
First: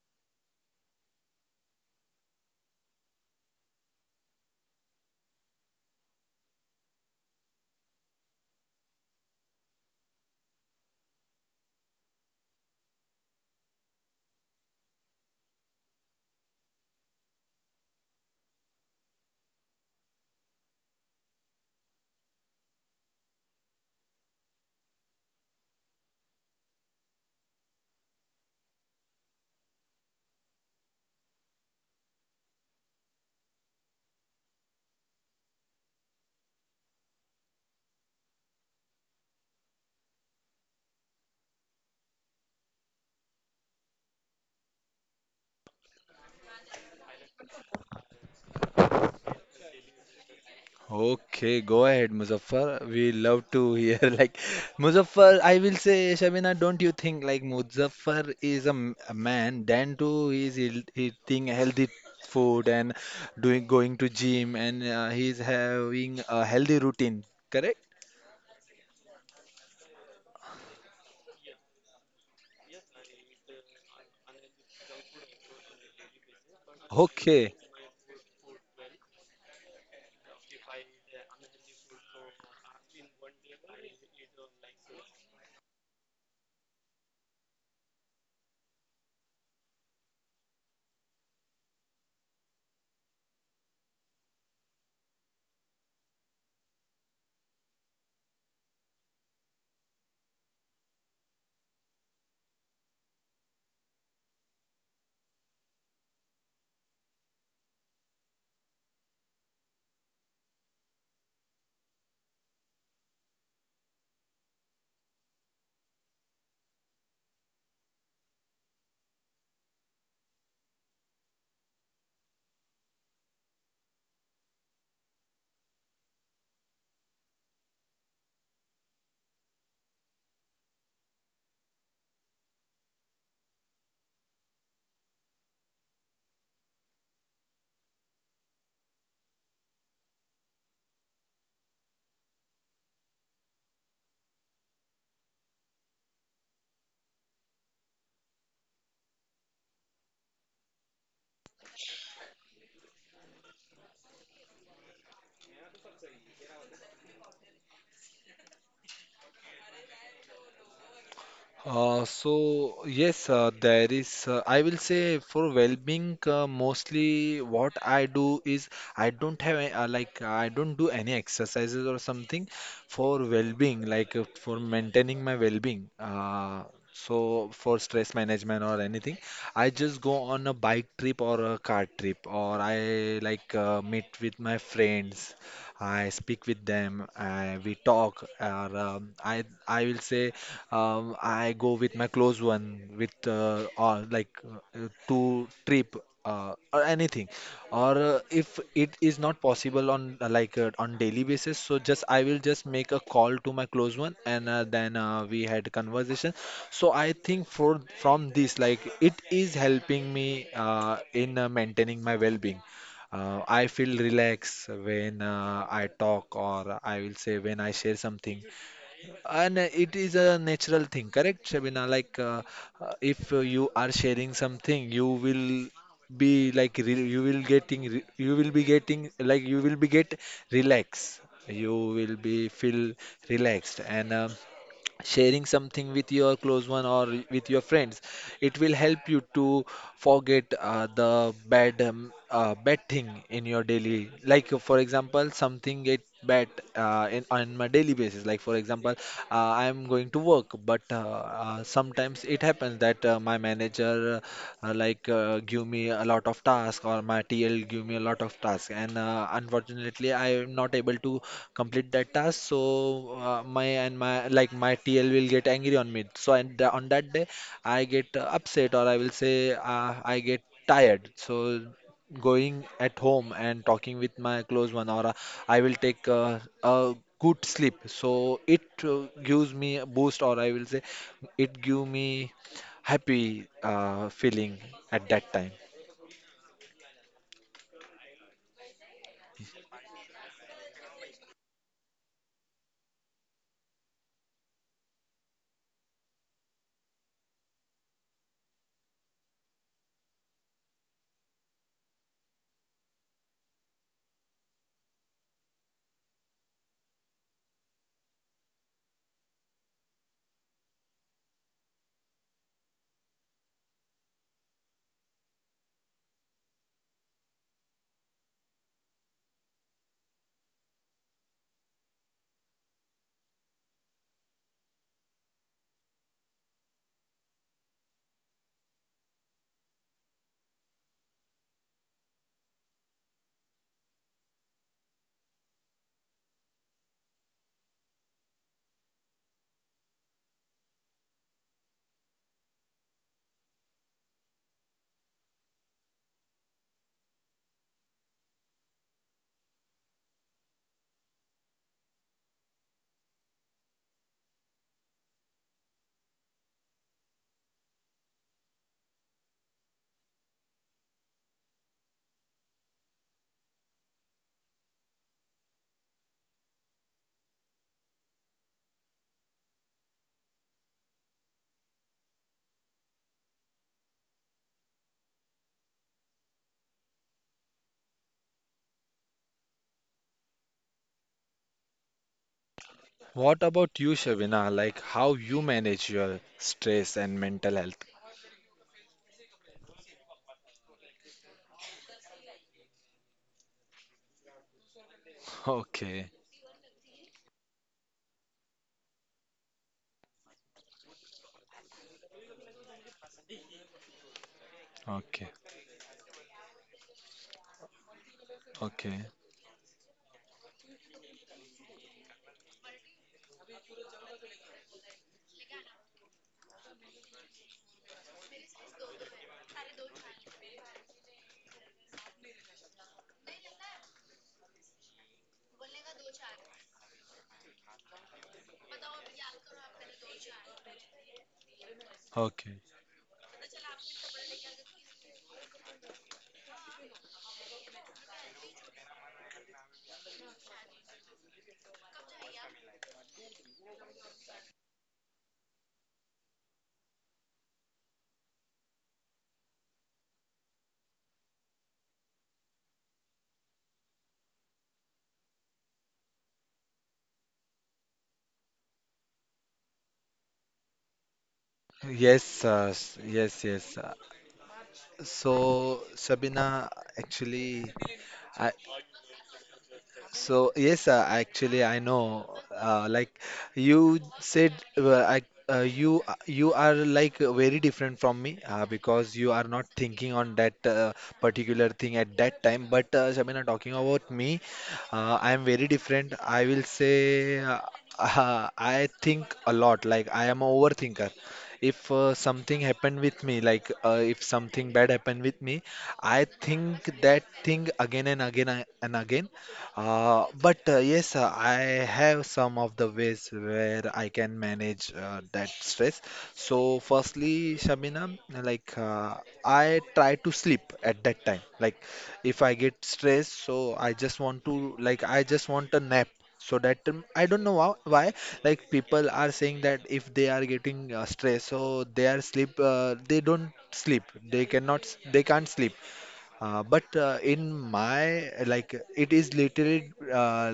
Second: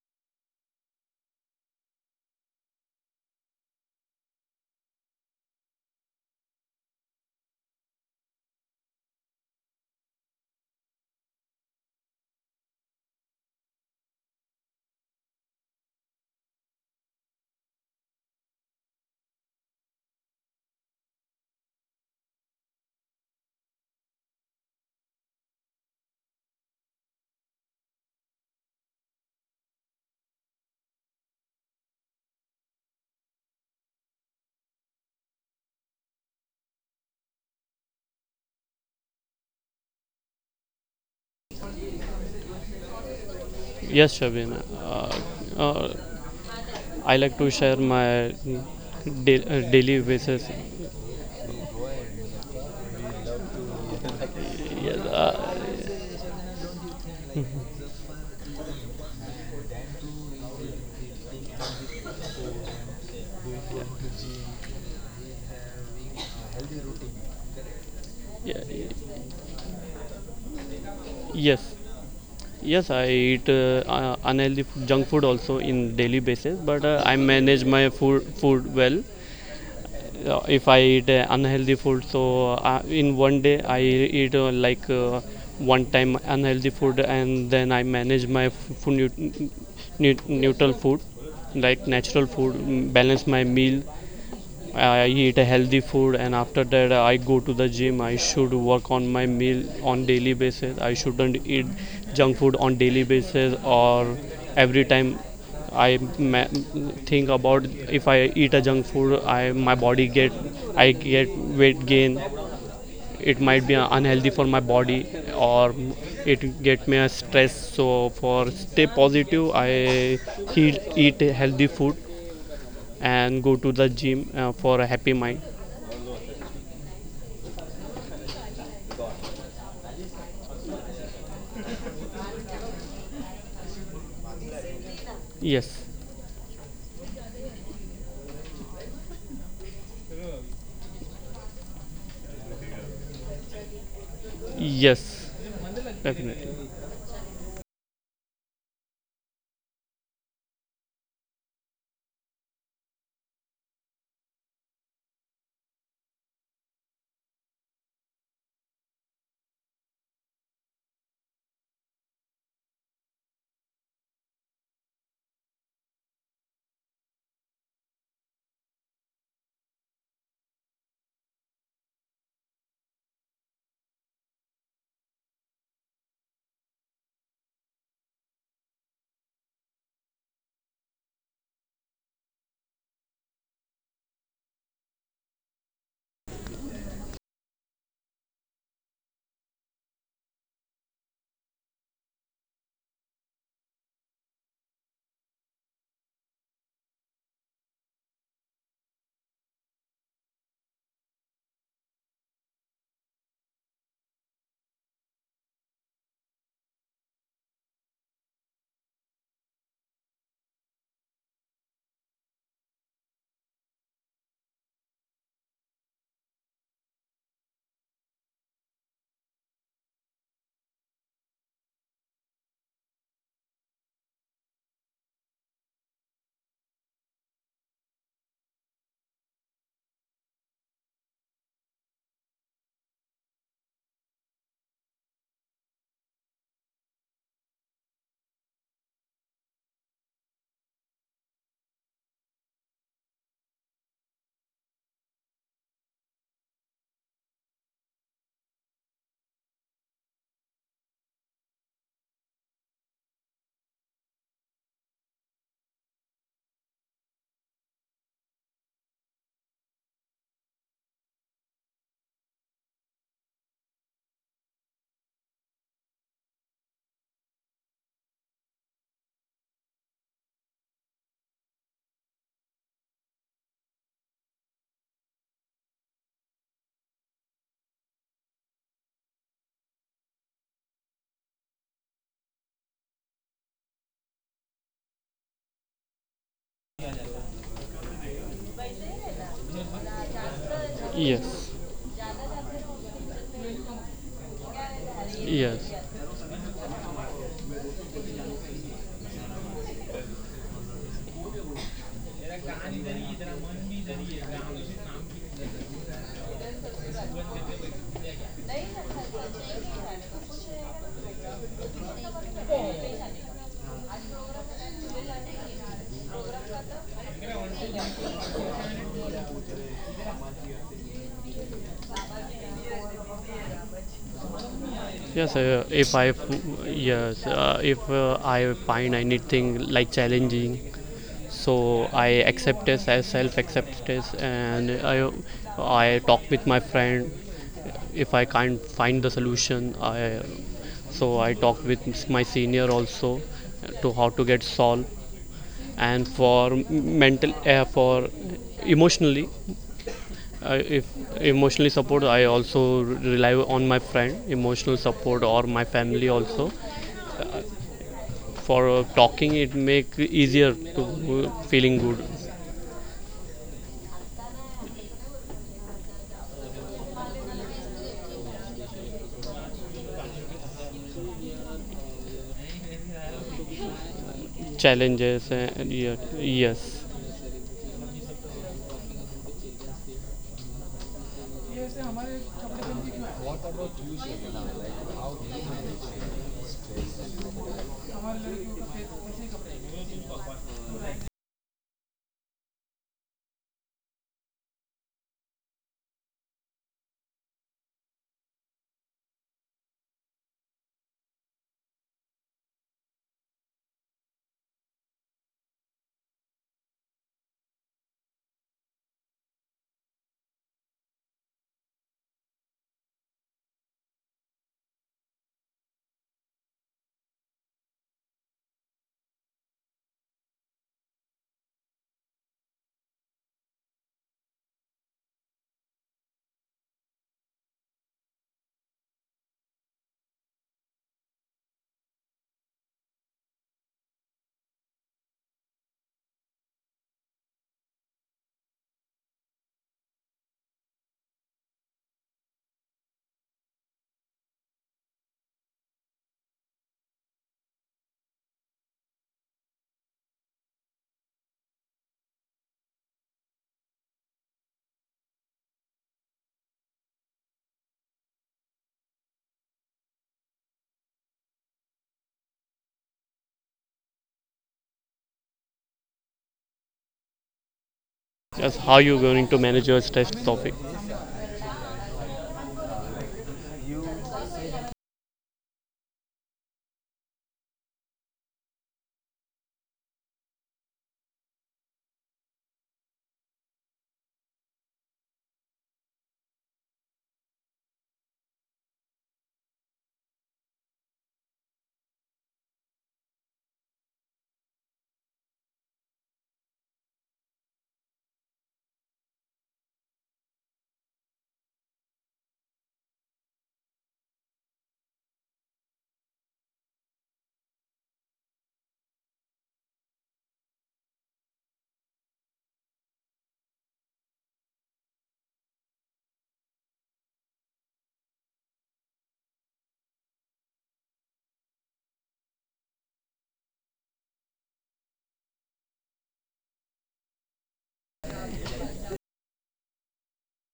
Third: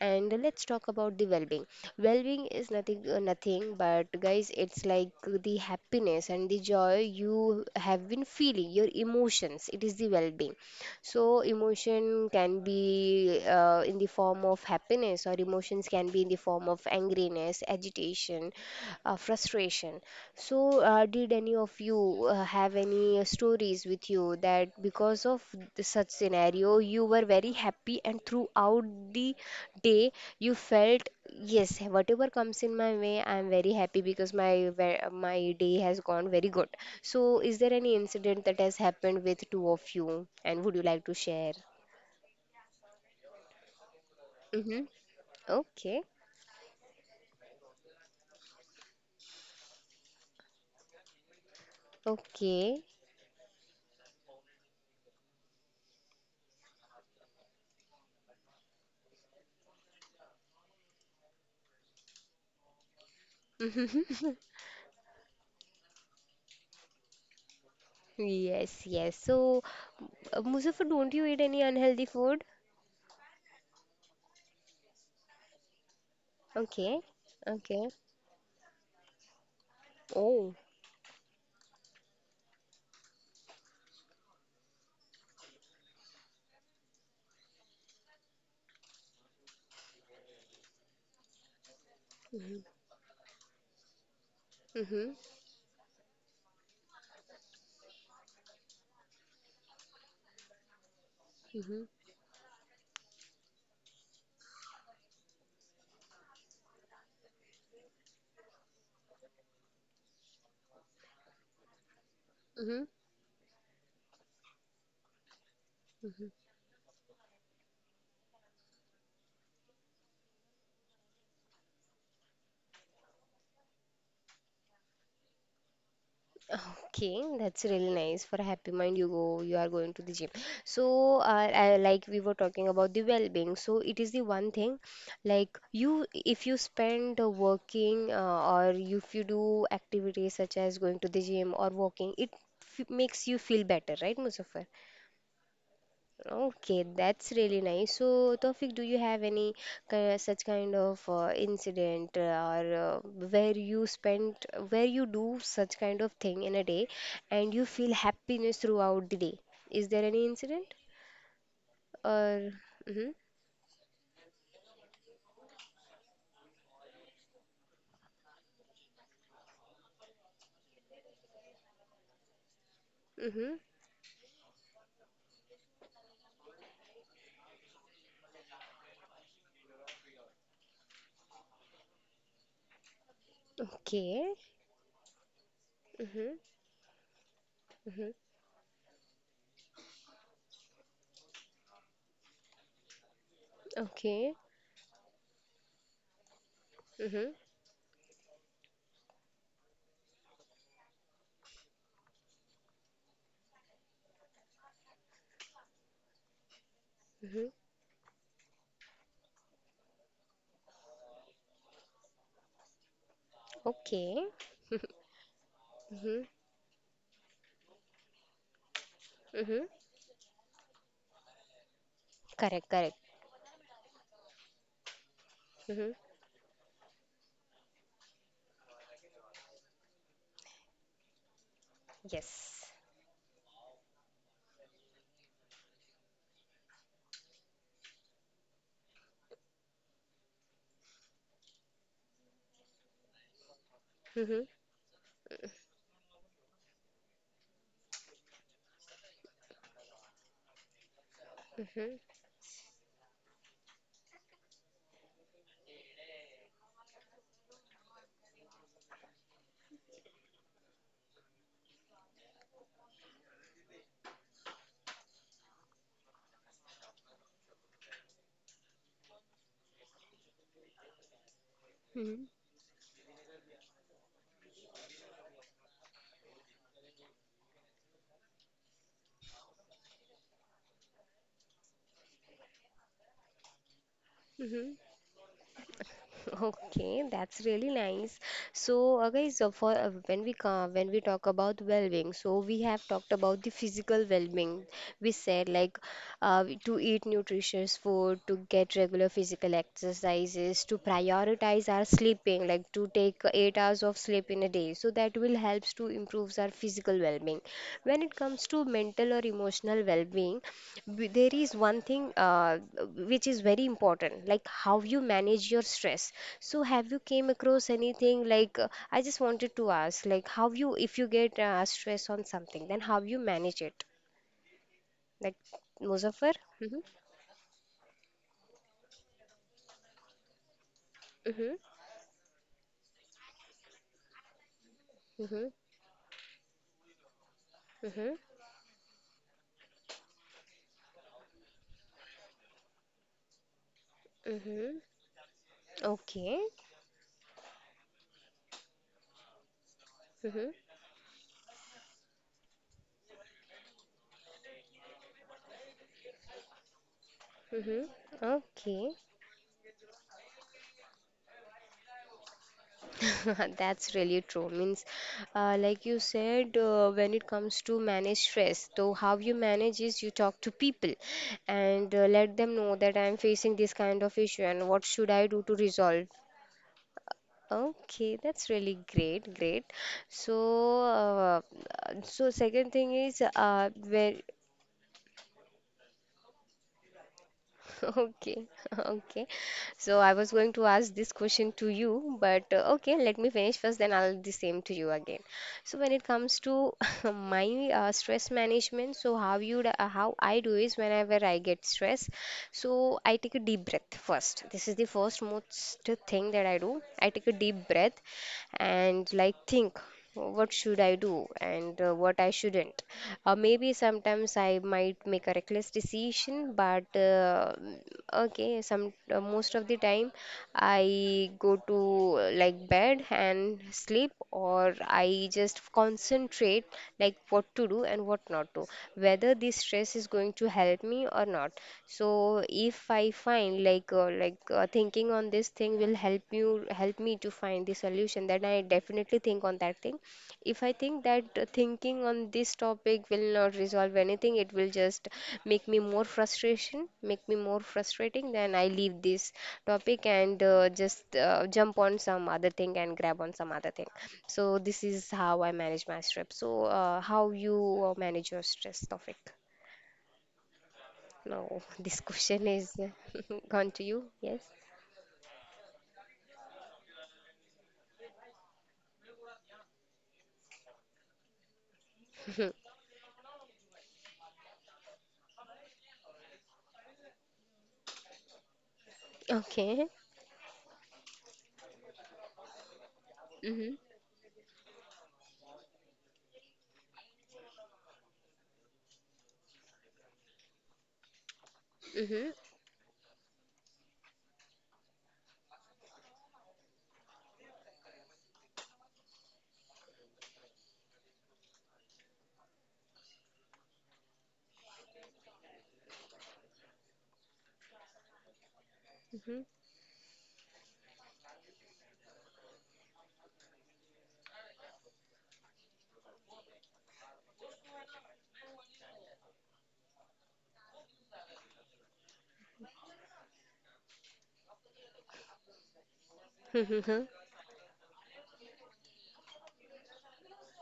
A: and let's talk about the well-being. Well-being is nothing but, guys, it's like the happiness and the joy you have been feeling. Your emotions, it is the well-being. So emotion can be in the form of happiness, or emotions can be in the form of angriness, agitation, frustration. So, did any of you have any stories with you that because of the such scenario, you were very happy, and throughout the day, you felt, yes, whatever comes in my way, I'm very happy because my day has gone very good. So, is there any incident that has happened with two of you, and would you like to share?
C: Yes, Shabin.
A: Mm-hmm.
C: Uh,
A: Okay.
C: I like to share my daily basis.
B: Okay, go ahead,
A: Okay.
B: Muzaffar. We love to hear like
C: Yes,
B: Muzaffar. I will
C: uh,
B: say, Shabina, don't you think like Muzaffar is a man? Then too, he is eating healthy food and doing going to gym, and he's having a healthy routine. Correct?
A: Yes,
C: ye-
A: yes. So, Muzaffar, don't you eat any
C: yes,
A: unhealthy food?
C: yes. I eat unhealthy junk food also in daily basis, but
A: Okay.
C: I
B: Okay.
C: manage my
A: Okay.
C: food well. Uh,
A: Oh.
C: if I eat unhealthy food, so in one day I eat one time unhealthy food, and then I manage my neutral food, like natural food,
A: Mm-hmm.
C: balance my meal, I
A: Mm-hmm.
C: eat a healthy food, and after that I go to the gym. I should work on my meal on daily basis. I shouldn't eat
A: Mm-hmm.
C: junk food on daily basis or every time. I think about, if I eat a junk food, I get weight gain.
A: Mm-hmm.
C: It might be unhealthy for my body, or it get me a stress. So for stay positive, I eat healthy food and go to the gym for a happy mind.
A: Okay, that's really nice. For a happy mind, you are going to the gym. So, like we were talking about the well-being, so it is the one thing, like
C: Yes,
A: you, if you spend working or if you do activities such as going to the gym or walking, it f makes you feel better, right, Muzaffar?
C: yes, definitely.
A: Okay, that's really nice. So, Tawfiq, do you have any such kind of incident or where you spent, where you do such kind of thing in a day and you feel happiness throughout the day? Is there any incident?
B: So
A: Or, mm-hmm,
B: yes, there is. I will say for well-being, mostly what I do is I don't have like I don't do any exercises or something for
A: mm-hmm,
B: well-being, like for maintaining my well-being. So for stress management or anything, I just go on a bike trip or a car trip, or I like meet
A: okay,
B: with my friends. I
A: mm-hmm,
B: speak with them. I, we
A: mm-hmm,
B: talk, or I will say. I go with my close one, with or like
A: okay,
B: uh, to trip or
A: mm-hmm,
B: anything. Or if it is not possible on like on daily basis, so just I will just make a call to my close one, and then we had conversation. So I
A: mm-hmm,
B: think for from this, like it is helping me in maintaining my well-being. I feel
A: okay,
B: relaxed when I
A: mm-hmm,
B: talk, or I will say when I share something. And
A: mm-hmm,
B: it is a natural thing, correct, Shabina? Like,
A: correct, correct,
B: if you are sharing something, you will
A: mm-hmm,
B: be like re you will getting re you will be getting like you will be get relaxed. You will be
A: yes,
B: feel relaxed, and sharing something with your close one or with your friends, it will help you to forget the bad thing in your daily,
A: mm-hmm,
B: like for example, something get bad in on my daily basis, like for example I am going to work, but sometimes it happens that my manager like give me a lot of task, or my TL give me a lot of task, and unfortunately I am not able to complete that task, so my and my like my TL will get angry on me. So on that day I get upset, or I will say I get tired. So
A: mm-hmm,
B: going at home and talking with my close one, or I will take a good sleep, so it gives me a boost, or I will say it gave me happy feeling
A: mm-hmm.
B: at that time.
A: Okay, that's really nice. So, guys, for when we ca when we talk
C: Yes,
A: about well-being, so we have talked about the physical well-being. We said,
C: yes,
A: like to eat nutritious food, to get regular physical exercises, to prioritize our sleeping, like to take 8 hours of sleep in a day. So that will help to improve our physical well-being. When it comes to mental or emotional well-being, there is one thing which is very important, like how you manage your stress. So have you came across anything like I just wanted to ask, like how you if you get stress on something, then how you manage it?
C: yes.
A: Like
C: If I,
A: Muzaffar? Mm-hmm.
C: yes, if I find anything like challenging,
A: Mm-hmm.
C: so I accept this as self acceptance, and
A: Mm-hmm.
C: I talk with my friend. If
A: Mm-hmm.
C: I can't find the solution, so I talk with my senior also to how to get
A: Mm-hmm.
C: solved, and
A: Okay.
C: for mental, for emotionally, I
A: Mm-hmm.
C: if emotionally support, I also rely on my friend, emotional support, or my family also.
A: Mm-hmm.
C: For
A: Okay.
C: talking, it make easier to feeling good.
A: That's really true. Means, like you said, when it comes to manage stress, so how you manage is you talk to people and let them know that I'm facing this kind of issue and what should I
C: Challenges,
A: do to
C: yeah,
A: resolve.
C: yes.
A: Okay, that's really great, great. So, uh, so second thing is
B: What about you,
A: where.
B: Shabina? Like how you manage your stress and mental health?
A: Okay, okay. So I was going to ask this question to you, but okay, let me finish first, then I'll the same to you again. So when it
B: Okay,
A: comes to my stress management, so how I do is whenever I get stress, so I take a deep breath first. This is the first
B: okay,
A: most thing that I do. I take a deep breath
B: okay,
A: and like think what should I do and what I shouldn't. Maybe sometimes I might make a reckless decision, but okay, some most of the time I go to like bed and sleep, or I just concentrate like what to do and what not to, whether this stress is going to help me or not. So
B: okay.
A: if I find like thinking on this thing will help me to find the solution, then I definitely think on that thing. If I think that thinking on this topic will not resolve anything, it will just make me more frustrating, then I leave this topic and just jump on some other thing and grab on some other thing. So this is how I manage my stress. So how you manage your stress, topic? Now this question
B: Yes,
A: is
B: yes,
A: gone to
B: yes.
A: you. Yes.
B: So, Shabina, actually, I
C: Just how you going to manage your stress
B: So
C: topic?
B: yes, actually I know. Like you said, you you are like very different from me, because you are not
A: Okay.
B: thinking on that particular thing at that time. But Shabina,
A: Mhm.
B: talking about me, I am very different. I will say I think a lot. Like I am a overthinker. If
A: Mhm.
B: something happened with me, like if something bad happened with me, I think that thing again and again but yes, I have some of the ways where I can manage that stress. So firstly, Shabina, like
A: Mhm.
B: I try to sleep at that time. Like, if I get stressed, so I just want to, like, I just want a nap. So that I don't know why, like people are saying that if they are getting stressed, so they they don't sleep, they cannot, they can't sleep. Uh, but
A: Mhm.
B: uh, in my, like, it is literally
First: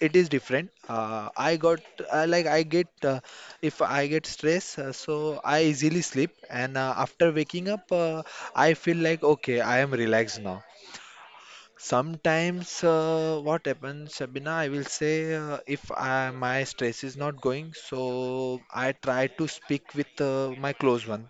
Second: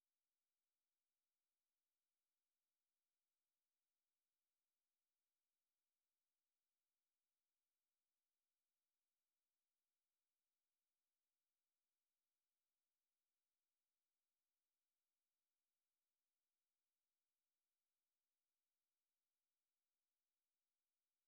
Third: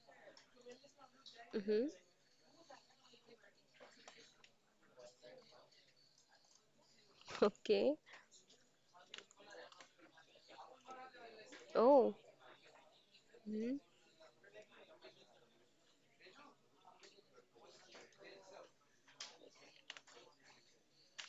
B: it is different. I got
A: Mhm.
B: like I get if I get stress, so I easily sleep, and after waking up,
A: Okay.
B: I feel like okay, I am relaxed now.
A: Oh.
B: Sometimes what
A: Mm-hmm.
B: happens, Sabina, I will say, if I, my stress is not going, so I try to speak with my close one,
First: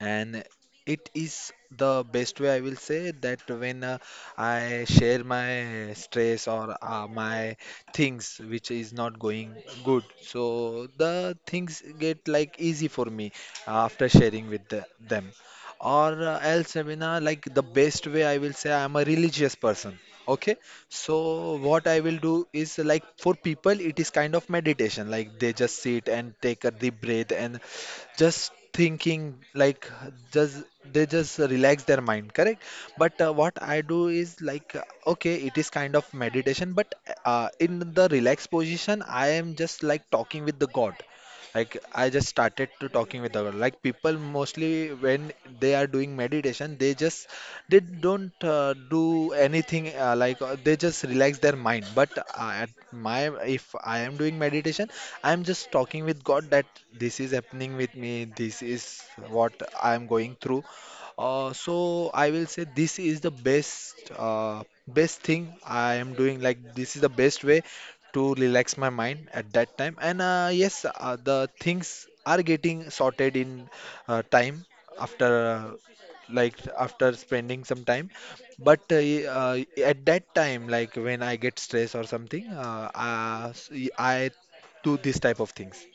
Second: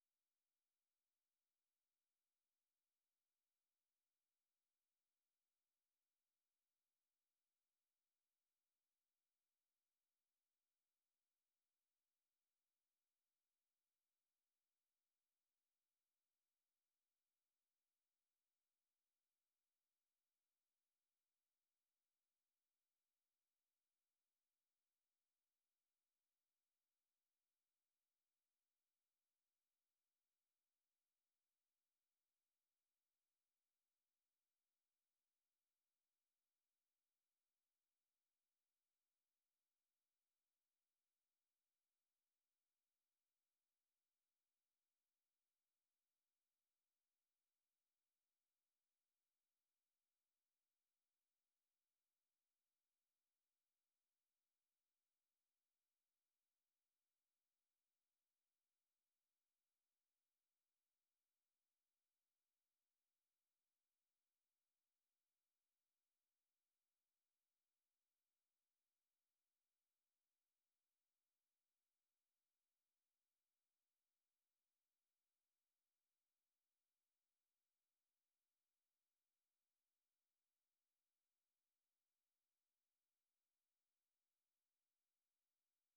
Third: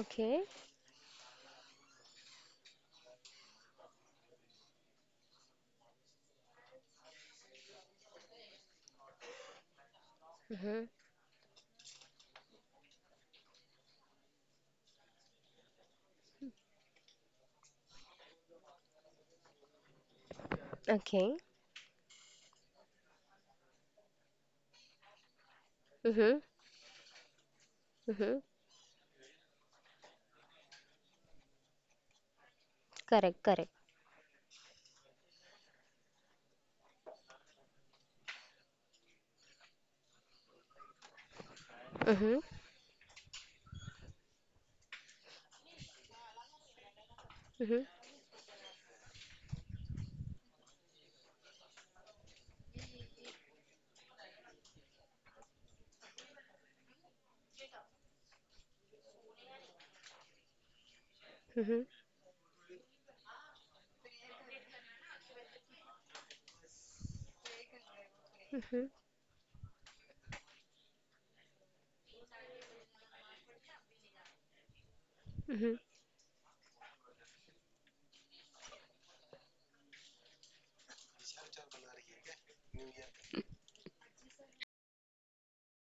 B: and it is the best way, I will say, that when I share my stress, or my things which is not going good,
A: Mm-hmm.
B: so the things get like easy for me after sharing with them. Or else, Sabina, like the best way I will say, I am a religious person. Okay,
A: Okay.
B: so what I will do is, like, for people, it is kind of meditation. Like they just sit and
A: Mm-hmm.
B: take a deep breath and
A: Mm-hmm.
B: just thinking, like, just they just relax their mind, correct? But
A: Correct,
B: what
A: correct.
B: I do is, like, okay, it is kind of meditation, but in the relaxed position, I am just like talking with the god. Like I just
A: Mm-hmm.
B: started to talking with the god. Like people mostly, when they are doing meditation, they just, they
A: Mm-hmm.
B: don't do anything, they just relax their mind. But at my, if I am doing meditation, I am just talking with god that this is happening with me, this is what I am going through. So
A: Mm-hmm.
B: I will say this is the best best thing I am doing. Like this is the best way to relax
A: Mm-hmm.
B: my mind at that time. And yes, the things are getting sorted in time, after
A: Mm-hmm.
B: like after spending some time. But at that time, like when I get stressed or something, I do this type of things.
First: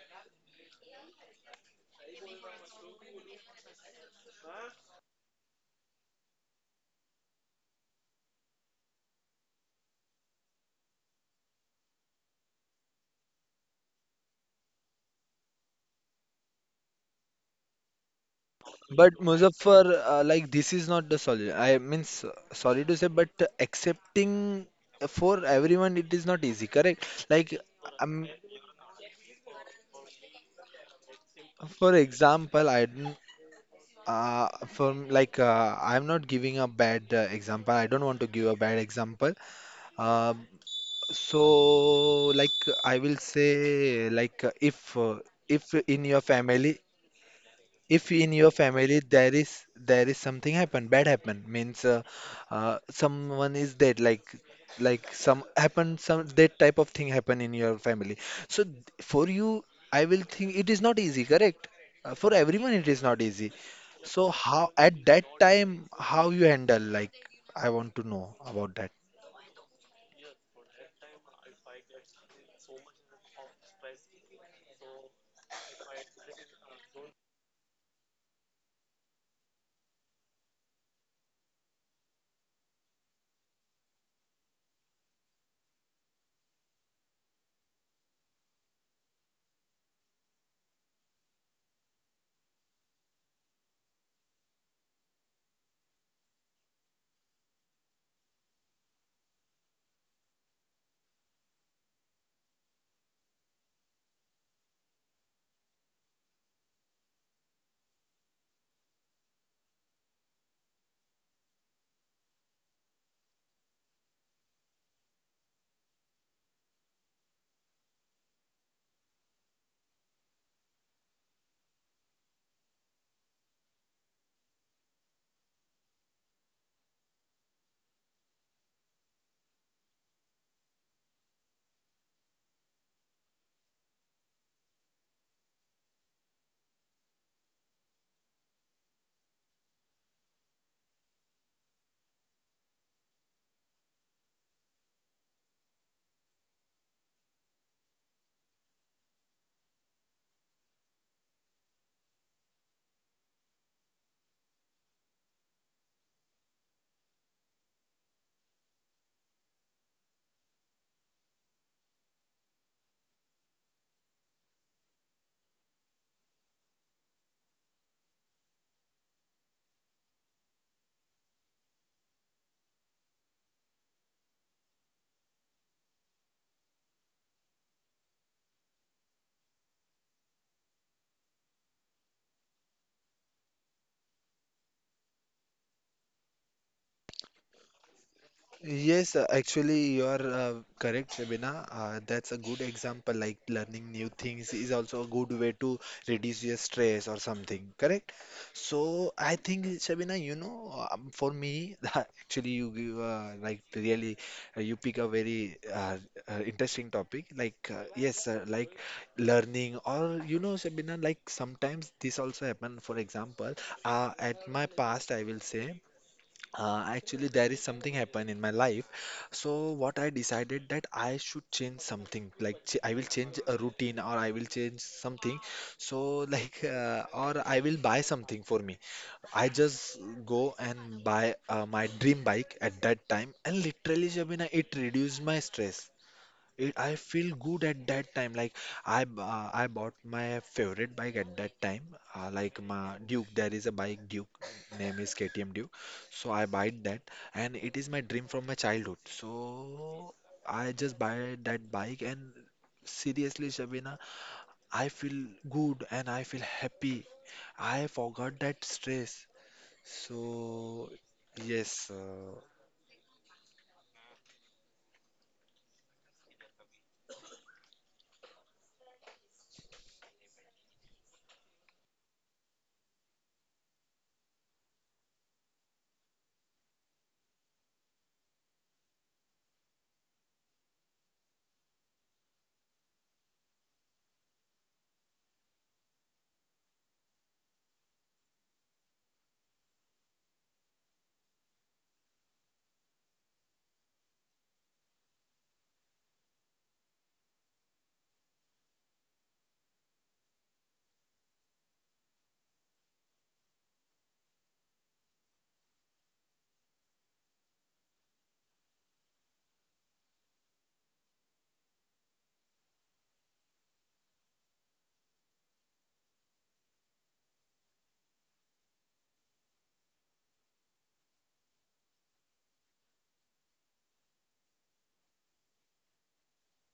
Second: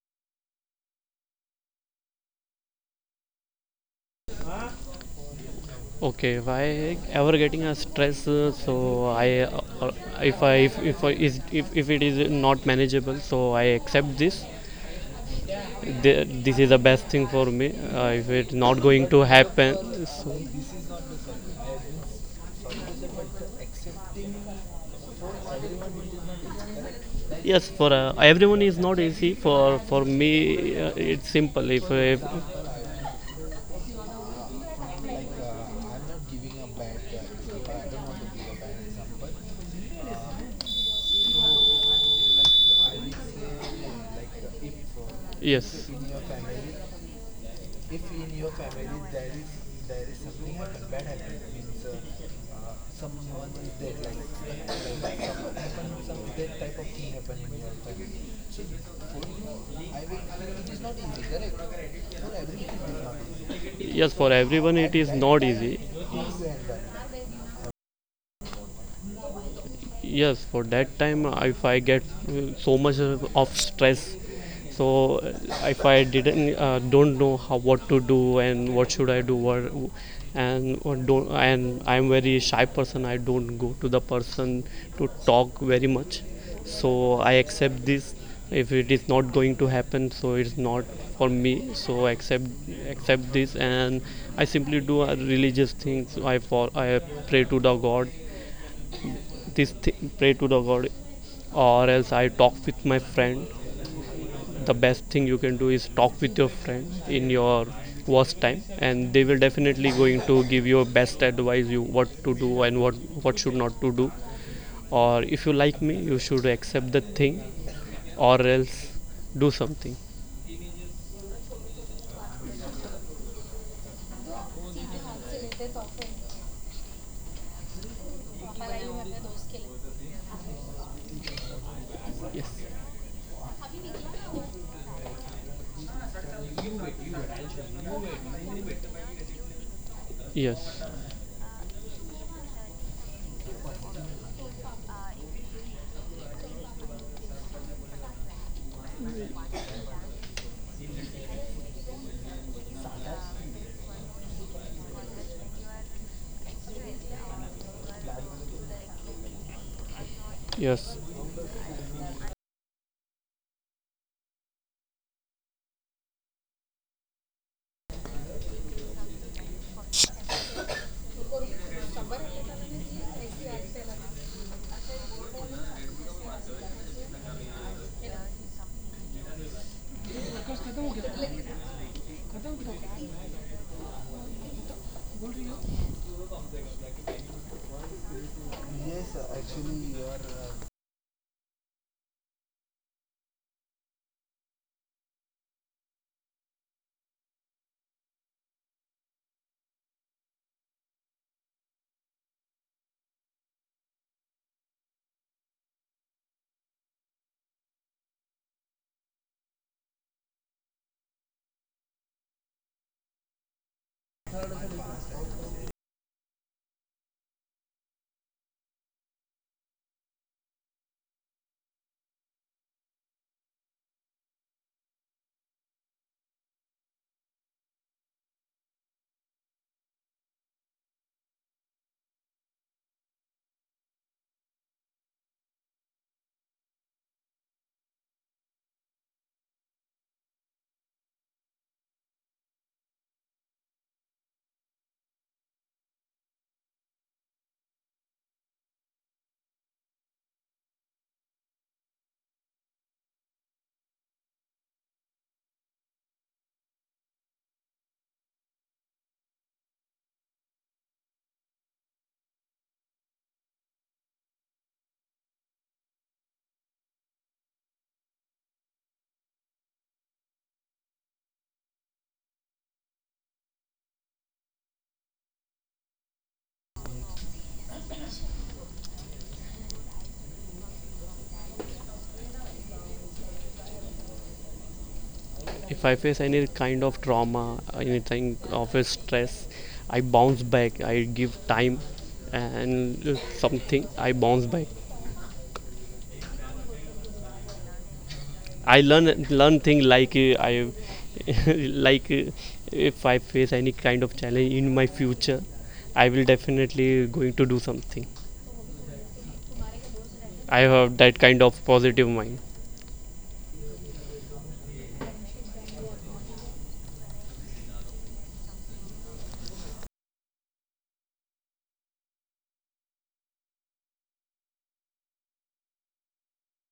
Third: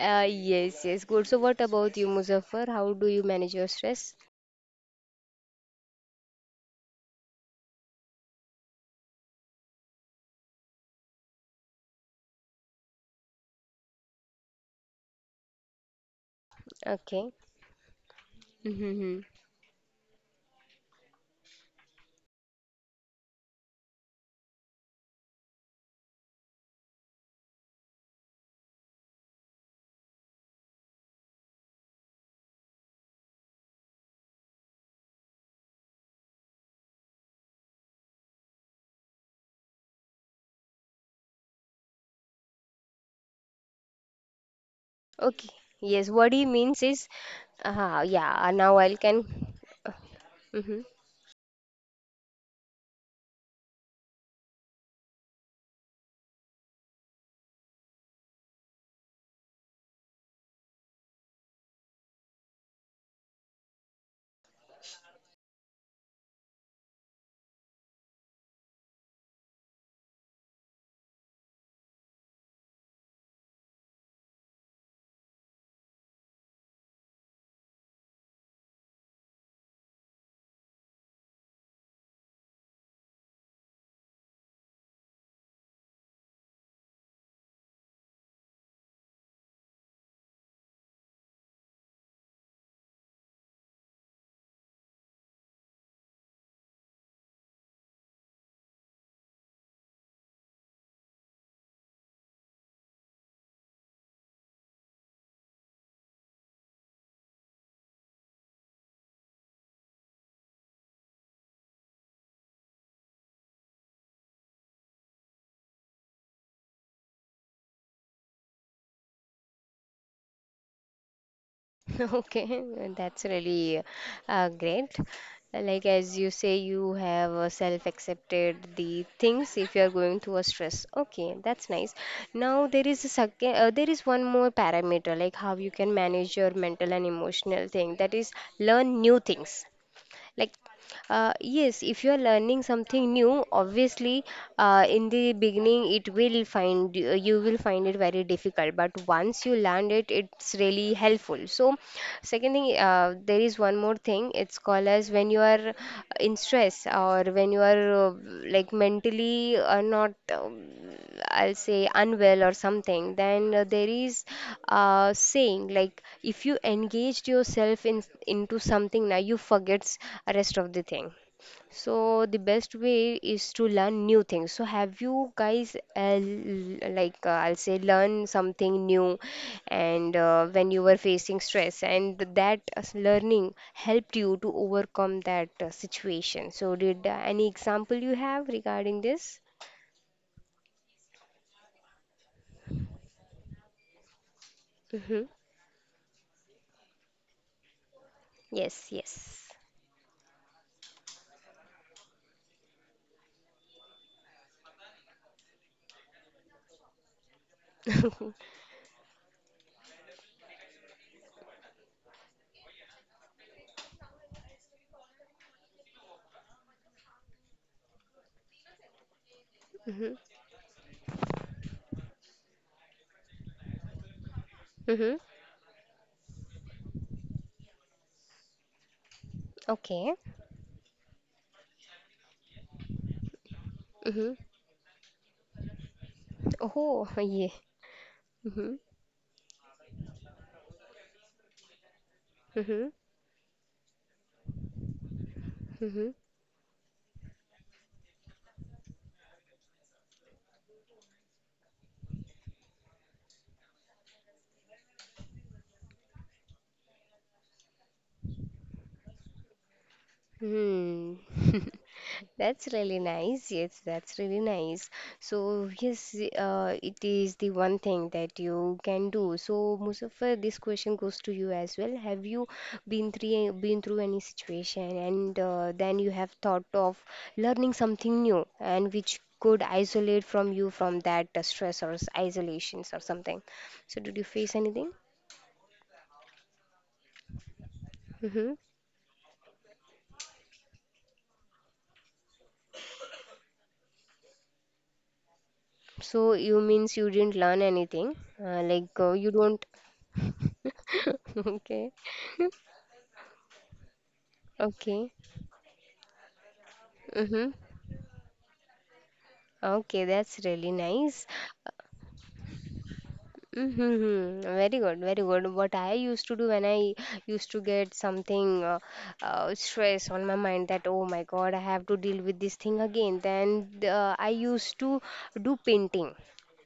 A: Yes, yes, good. So what about you, Muzaffar? How do you manage your stress?
C: Okay, why ever getting a stress? So I, if I if I, is if it is not manageable, so I accept this. This is the best thing
A: Okay.
C: for me. If it's not going
B: But
C: to
A: Mm-hmm.
C: happen,
B: Muzaffar, like, this is not the solution, I means, sorry to say, but accepting, for everyone it is not easy, correct? Like
C: yes, for
B: um,
C: everyone is not easy. For me, it's simple.
B: for
C: If
B: example, I don't uh, from like I'm not giving a bad example, I don't want to give a bad example. Uh, So, like I will say, like
A: Okay.
B: if
C: yes,
B: in
A: Yes,
B: your
A: what he
B: family,
A: means is,
B: if in your
A: yeah, now
B: family
A: I
B: there is
A: can.
B: there is something happen, bad happen, means someone is dead, like, like some that type of thing happen in your family. So for you, I will think it is not easy, correct? For everyone, it is not easy.
C: yes,
B: So
C: for
B: how
C: everyone it
B: at
C: is
B: that
C: not easy.
B: time, how you handle? Like I want to know about that.
C: Yes, for that time, if I get so much of stress, so if I didn't don't know how, what to do and what should I and or don't and I'm very shy person. I don't go to the person to talk very much, so I accept this. If it is not going to happen, so it's not for me, so I accept this and I simply do a religious things. I for I pray to the god, this thing, pray to the god, or else I talk with my friend. The best thing you can do is talk with your friend in your worst time, and they will definitely going to give you best advice, you what to do and what should not to do. Or if you like me, you should accept the thing, or else do something.
A: Okay, that's really great. Like as you say, you have self-accepted the things if you are going through a stress. Okay, that's nice.
C: Yes,
A: Now there is a second, there is one more parameter, like how you can manage your mental and emotional thing. That is, learn new things, like
C: yes,
A: yes, if you are learning something new, obviously in the beginning it will find you will find it very difficult, but once you learn it, it's really helpful. So second thing there is one more thing, it's called as when you are in stress or when you are like mentally not
C: yes.
A: I'll say unwell or something, then there is saying, like if you engaged yourself in into something, now you forgets rest of the thing. So the best way is to learn new things. So have you guys like I'll say learn something new, and when you were facing stress, and that learning helped you to overcome that situation. So did any example you have regarding
B: Yes,
A: this?
B: actually, you are correct, Shabina. That's a good example. Like learning new things is also a
A: Mm-hmm.
B: good way to reduce your stress or something, correct?
A: Yes,
B: So I
A: yes.
B: think, Shabina, you know, for me, actually, you give like really, you pick a very interesting topic. Like yes, like learning, or you know, Shabina, like sometimes this also happen. For example, at my past, I will say. Actually, there is something happened in my life. So what I
A: Mm-hmm.
B: decided, that I should change something. Like ch I will change a routine, or I will change
A: Mm-hmm.
B: something. So like or I will buy something for me. I just
A: Okay.
B: go and buy my dream bike at that time. And literally,
A: Mm-hmm.
B: Shabina, it reduced my stress. I
A: Oh,
B: feel
A: yeah.
B: good at that time. Like
A: Mm-hmm.
B: I bought my favorite bike at that time. Like
A: Mm-hmm.
B: my Duke, there is a bike Duke, name is KTM Duke. So I buy that, and it is my dream from my childhood. So I just buy that bike, and seriously, Shabina, I feel good and I feel happy. I forgot that stress. So
A: Mm-hmm. Hmm.
B: yes.
A: That's really nice. Yes, that's really nice. So, yes, it is the one thing that you can do. So, Muzaffar, this question goes to you as well. Have you been through any situation, and then you have thought of learning something new and which could isolate from you from that stress or isolations or something? So, did you face anything?
C: If I face any kind of trauma, anything
A: Mm-hmm.
C: of a stress, I bounce back. I give time and something. I bounce back.
A: So you means you didn't learn anything,
C: I
A: like you
C: learn
A: don't.
C: thing like I
A: Okay,
C: like if I face any kind of challenge in my
A: okay,
C: future, I will definitely going to
A: mm-hmm.
C: do something.
A: Okay, that's
C: I
A: really
C: have that
A: nice.
C: kind of positive mind.
A: Mm-hmm. Very good, very good. What I used to do when I used to get something stress on my mind that oh my God, I have to deal with this thing again, then I used to do painting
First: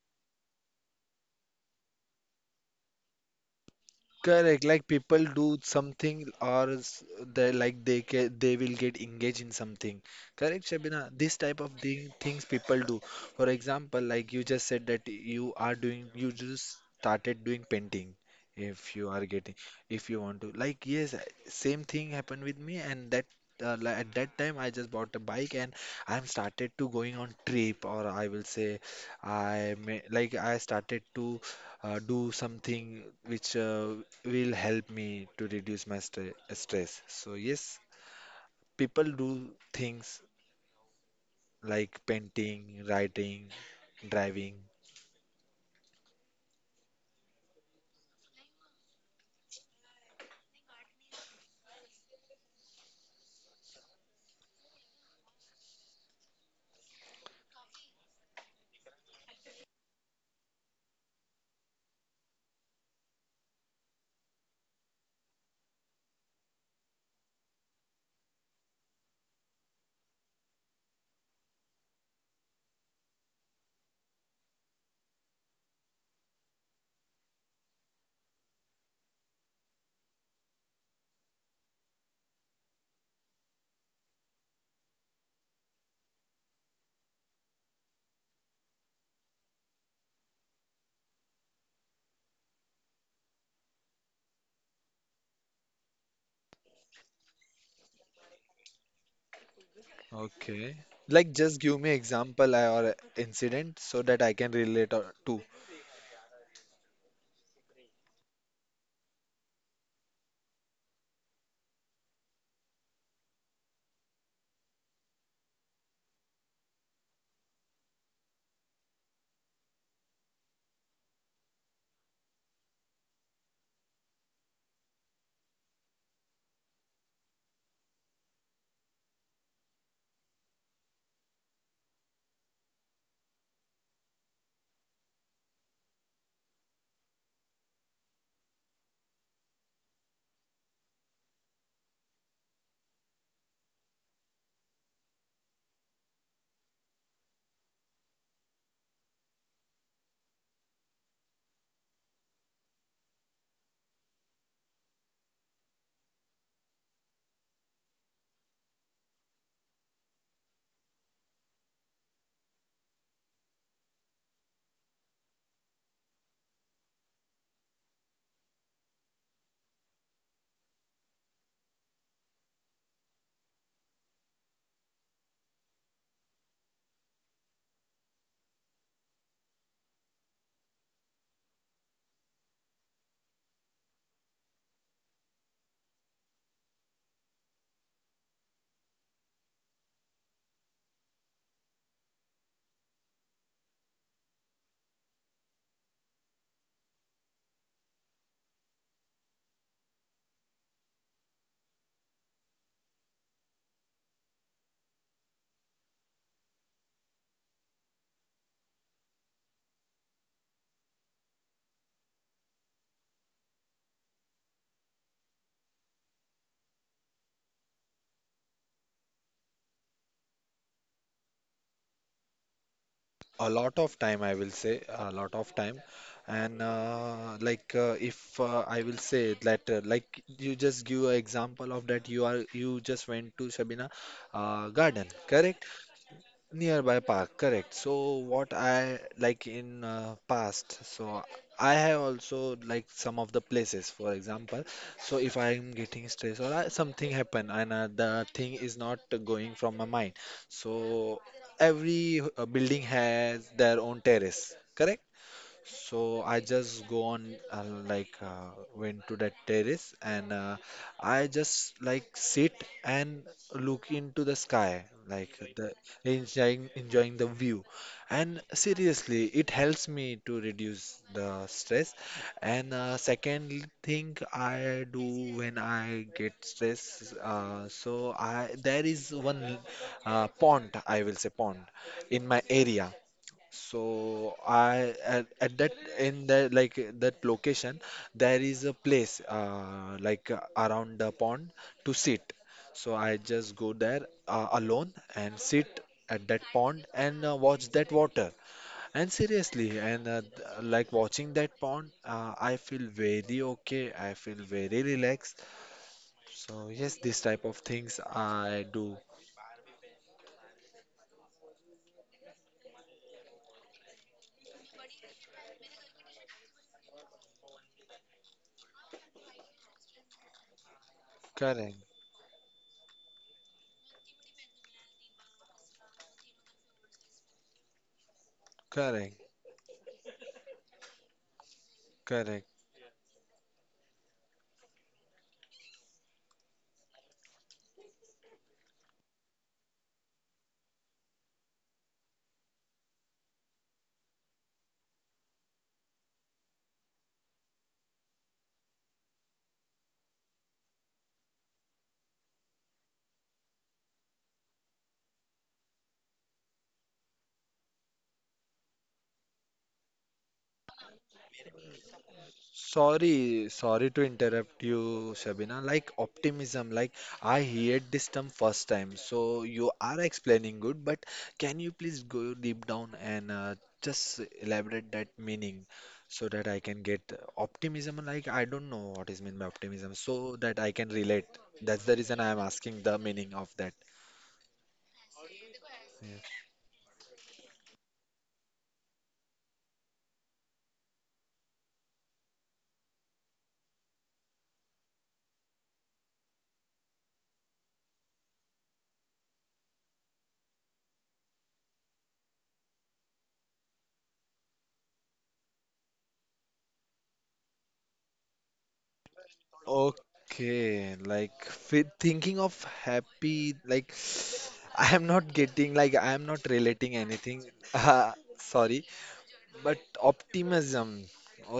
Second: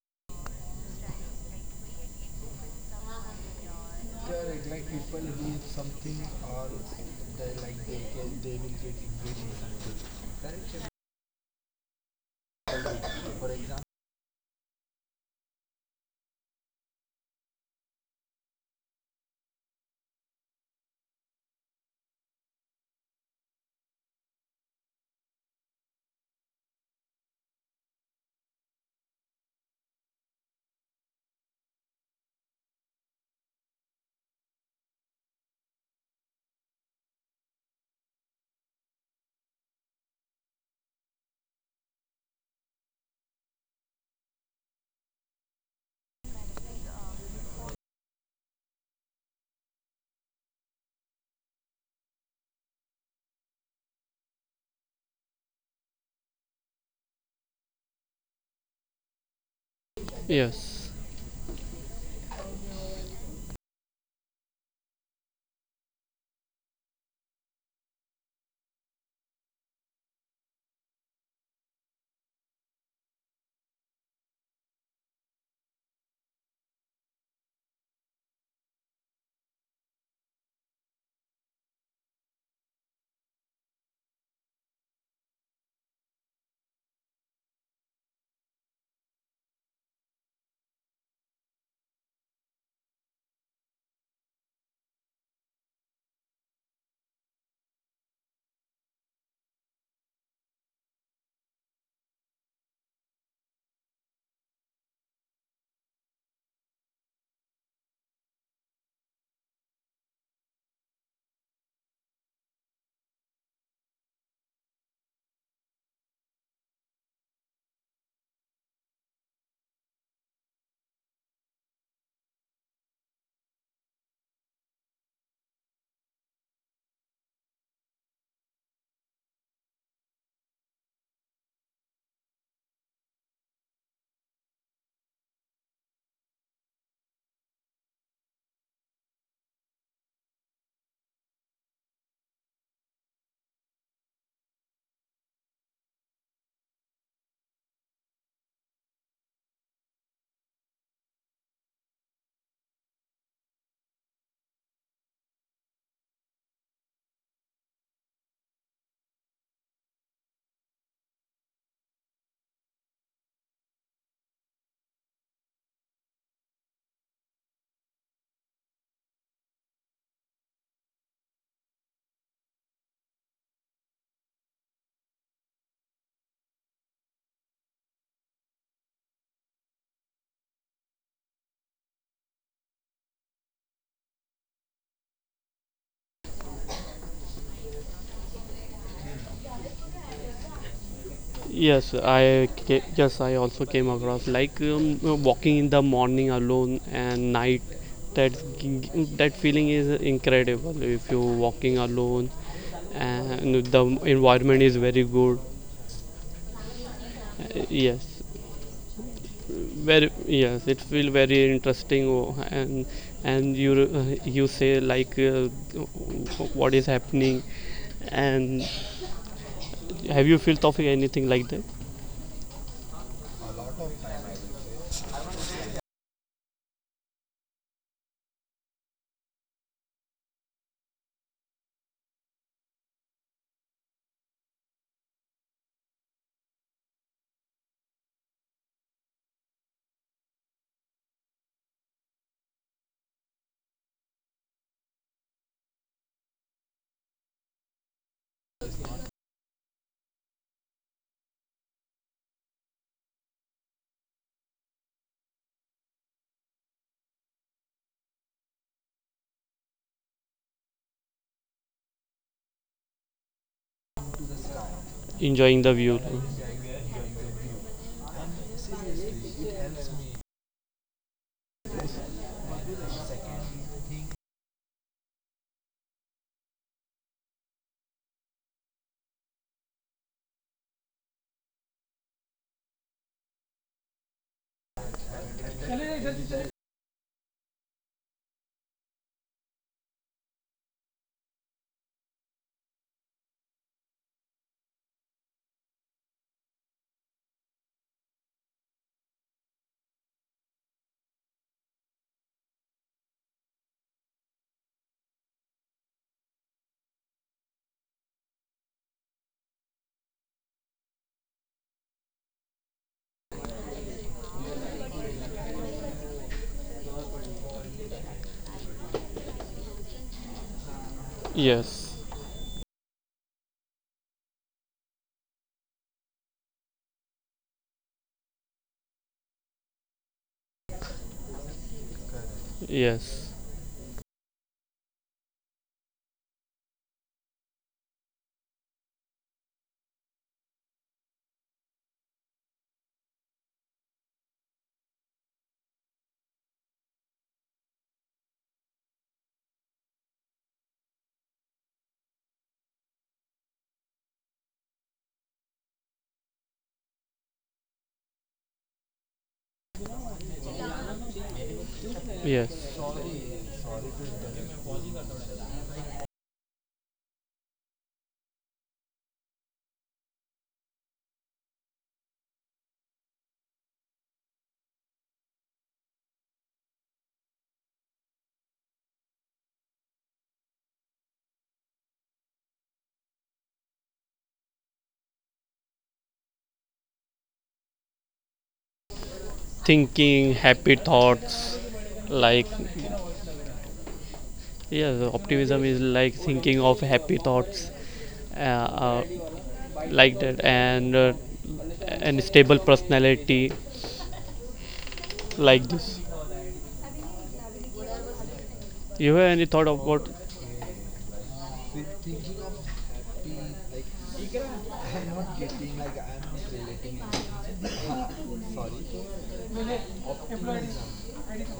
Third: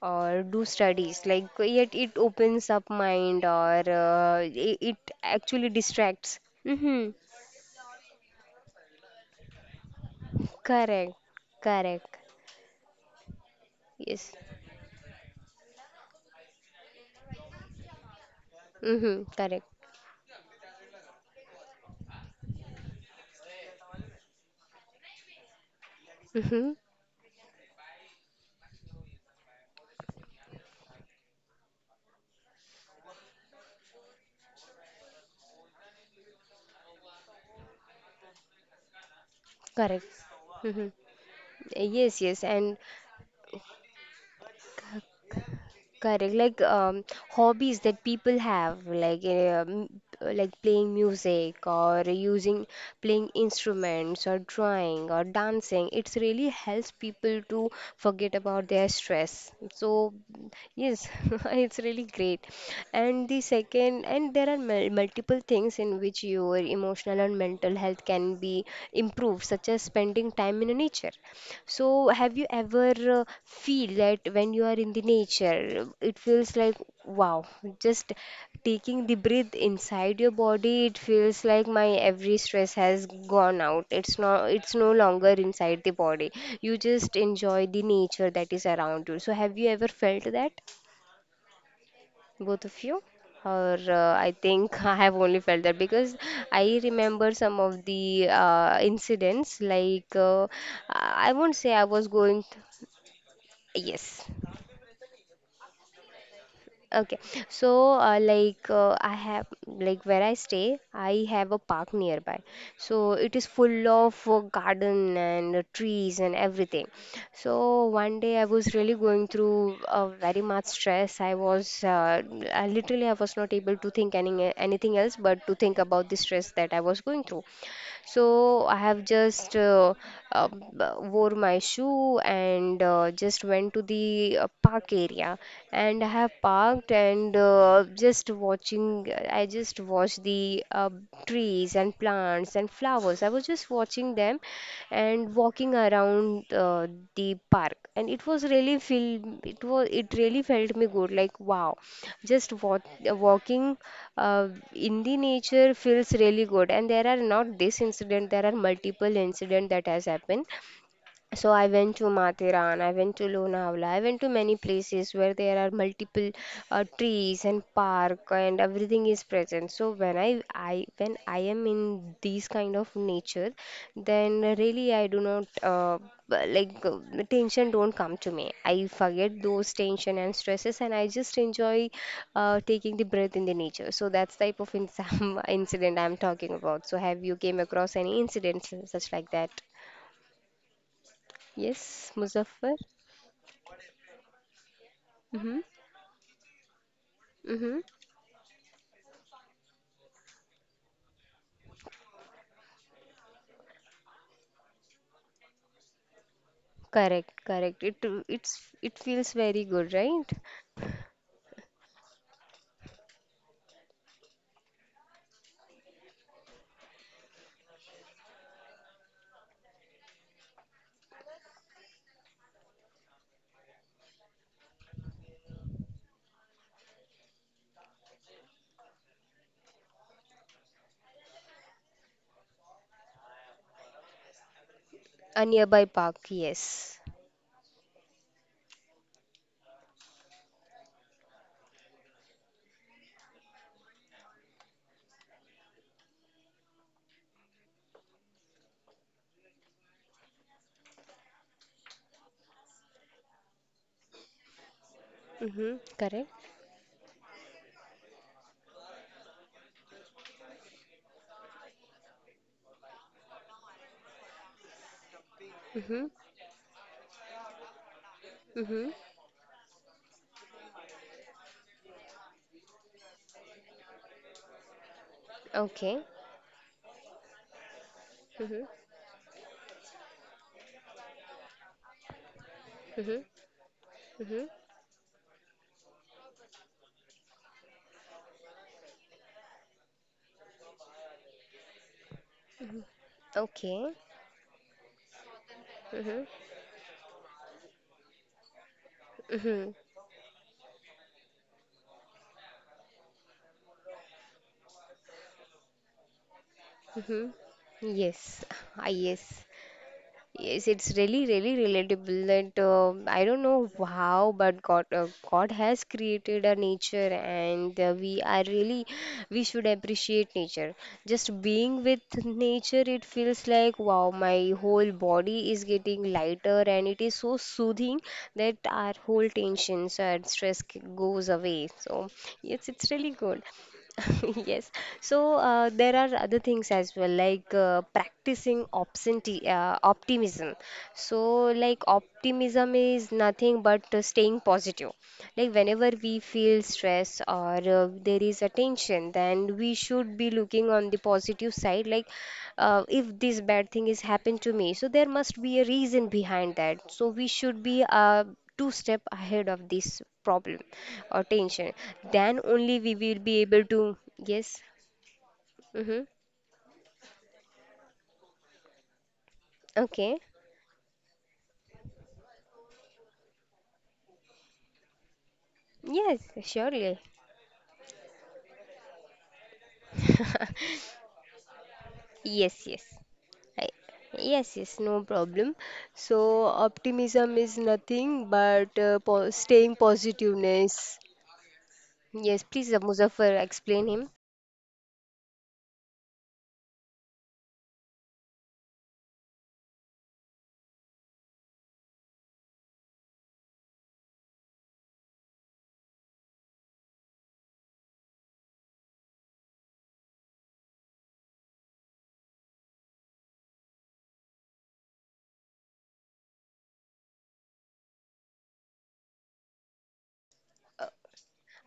A: or do studies. Like yet it opens up mind or uh,
B: Correct,
A: it,
B: like
A: it
B: people do
A: actually
B: something,
A: distracts. Mm-hmm.
B: they like they ca they will get engaged in something. Correct, Shabina?
A: Correct,
B: This type of
A: correct.
B: things people do. For example,
A: Yes.
B: like you just said that you just started doing painting. If you
A: Mm-hmm.
B: are getting,
A: Correct.
B: if you want to like yes, same thing happened with me, and that at that time I just bought a bike, and I'm
A: Mm-hmm.
B: started to going on trip, or I will say I may, like I started to do something which will help me to reduce my stress. So yes, people do
A: Correct.
B: things
A: Mm-hmm.
B: like
A: Yes, yes, and
B: painting, writing, driving.
A: correct, like hobbies that people have, like like playing music or using playing instruments or drawing or dancing. It's really helps people to forget about their stress. So
C: Yes.
A: yes, it's really great. And the second, and there are multiple things in which your emotional and mental health can be improved, such as spending time in nature. So, have you ever feel that when you are in the nature, it feels like wow, just taking the breath inside your body, it feels like my every stress has gone out. It's no longer inside the body. You just enjoy the nature that is around you. So, have you ever felt that, both of you? Or I think I have only felt that because I remember some of the incidents.
B: Okay. Like,
A: I
B: just give
A: won't
B: me
A: say I was
B: example
A: going.
B: or incident so that I
A: Yes.
B: can relate to
A: Okay. So, I have, like, where I stay, I have a park nearby. So, it is full of garden and trees and everything. So, one day I was really going through very much stress. I literally, I was not able to think anything else but to think about the stress that I was going through. So I have just wore my shoe and just went to the park area, and I have parked and just watching I just watched the trees and plants and flowers. I was just watching them and walking around the park, and it was really feel it was it really felt me good. Like, wow, just walk walking uh, in the nature feels really good. And there are not this incident there are multiple incident that has happened. So I went to Mathiran, I went to Lonavala, I went to many places where there are multiple trees and park and everything is present. So when I when I am in these kind of nature, then really I do not the tension don't come to me. I forget those tension and stresses, and I just enjoy taking the breath in the nature. So that's type of incident I'm talking about. So have you came across any incidents such like that?
C: Yes,
A: Yes,
C: I
A: Muzaffar.
C: yes, I also came across like walking
A: Mm-hmm.
C: in the morning alone and night.
A: Mm-hmm.
C: That g- that feeling is incredible. If you walking alone, and the environment is very good.
A: Correct, correct. It
C: Yes,
A: it's it feels very good,
C: very
A: right?
C: yes. It feel very interesting, oh, and you say like what is happening, and have you felt of anything like that?
B: a lot of time, I will say, a lot of time. And like, if I will say that, like, you just give an example of that, you just went to Shabina garden,
A: A
B: correct?
A: nearby park,
B: Nearby
A: yes.
B: park, correct. So what I like, in past, so I have also like some of the places, for example. So if I'm getting stressed, or I, something happen, and the thing is not going from my mind, so every building has their own terrace, correct?
A: Mm-hmm.
B: So
A: Correct.
B: I just go on, went to that terrace, and I just like sit and look into the sky, like
C: Enjoying the
B: the
C: view.
A: Mm-hmm.
B: enjoying the view. And
A: Mm-hmm.
B: seriously, it helps me to reduce the stress. And second thing I do when
A: Okay.
B: I get stress, so I,
A: Mm-hmm.
B: there is one pond, I will say, pond in my area.
A: Mm-hmm.
B: So
A: Mm-hmm.
B: I, at that, in the, like, that location, there is a place, around the pond to sit. So I just go
A: Okay.
B: there alone and sit at
A: Mm-hmm.
B: that pond and watch that water. And
A: Mm-hmm.
B: seriously, like watching that pond, I feel very okay. I feel very relaxed. So yes, this
A: Mm-hmm.
B: type of things
A: Yes.
B: I
A: Ah,
B: do.
A: yes. Yes, it's really, really relatable that I don't know how, but God has created a nature, and we are really, we should appreciate nature. Just being
B: Correct,
C: Yes,
A: with nature, it feels like wow, my whole body is getting lighter, and it is so soothing that our whole
B: correct,
A: tensions and stress goes away. So
B: correct.
A: yes, it's really
C: yes.
A: good. Yes. So there are other things as well, like practicing optimism. So, like, optimism is nothing but staying positive. Like, whenever we feel stress or there is a tension, then we should be looking on the positive side. Like, if this bad thing is happened to me, so there must be a reason behind that. So, we should be two step ahead of this problem or tension, then
C: Yes,
A: only we will be
B: Sorry,
A: able to.
B: sorry to
A: Yes.
B: interrupt you, Shabina. Like
A: Mm-hmm.
B: optimism, like I heard this term first time. So you are
A: Okay.
B: explaining good, but can you please go deep down and just elaborate that meaning
A: Yes.
B: so that I can
A: Surely.
B: get optimism? Like I don't know what is meant by optimism, so that I can relate. That's the reason I am
A: Yes, yes,
B: asking the meaning of
A: I,
B: that.
A: yes, yes, no problem. So optimism is nothing but staying
C: thinking happy
A: positiveness.
C: thoughts.
A: Yes,
C: Like
A: please, Muzaffar, explain him.
C: yes, optimism is like thinking of happy thoughts, uh, uh, like that, and stable personality, like this. You have any thought about?
B: Okay, like thinking of happy, like I am not getting, like I am not relating anything. Uh, sorry, but optimism.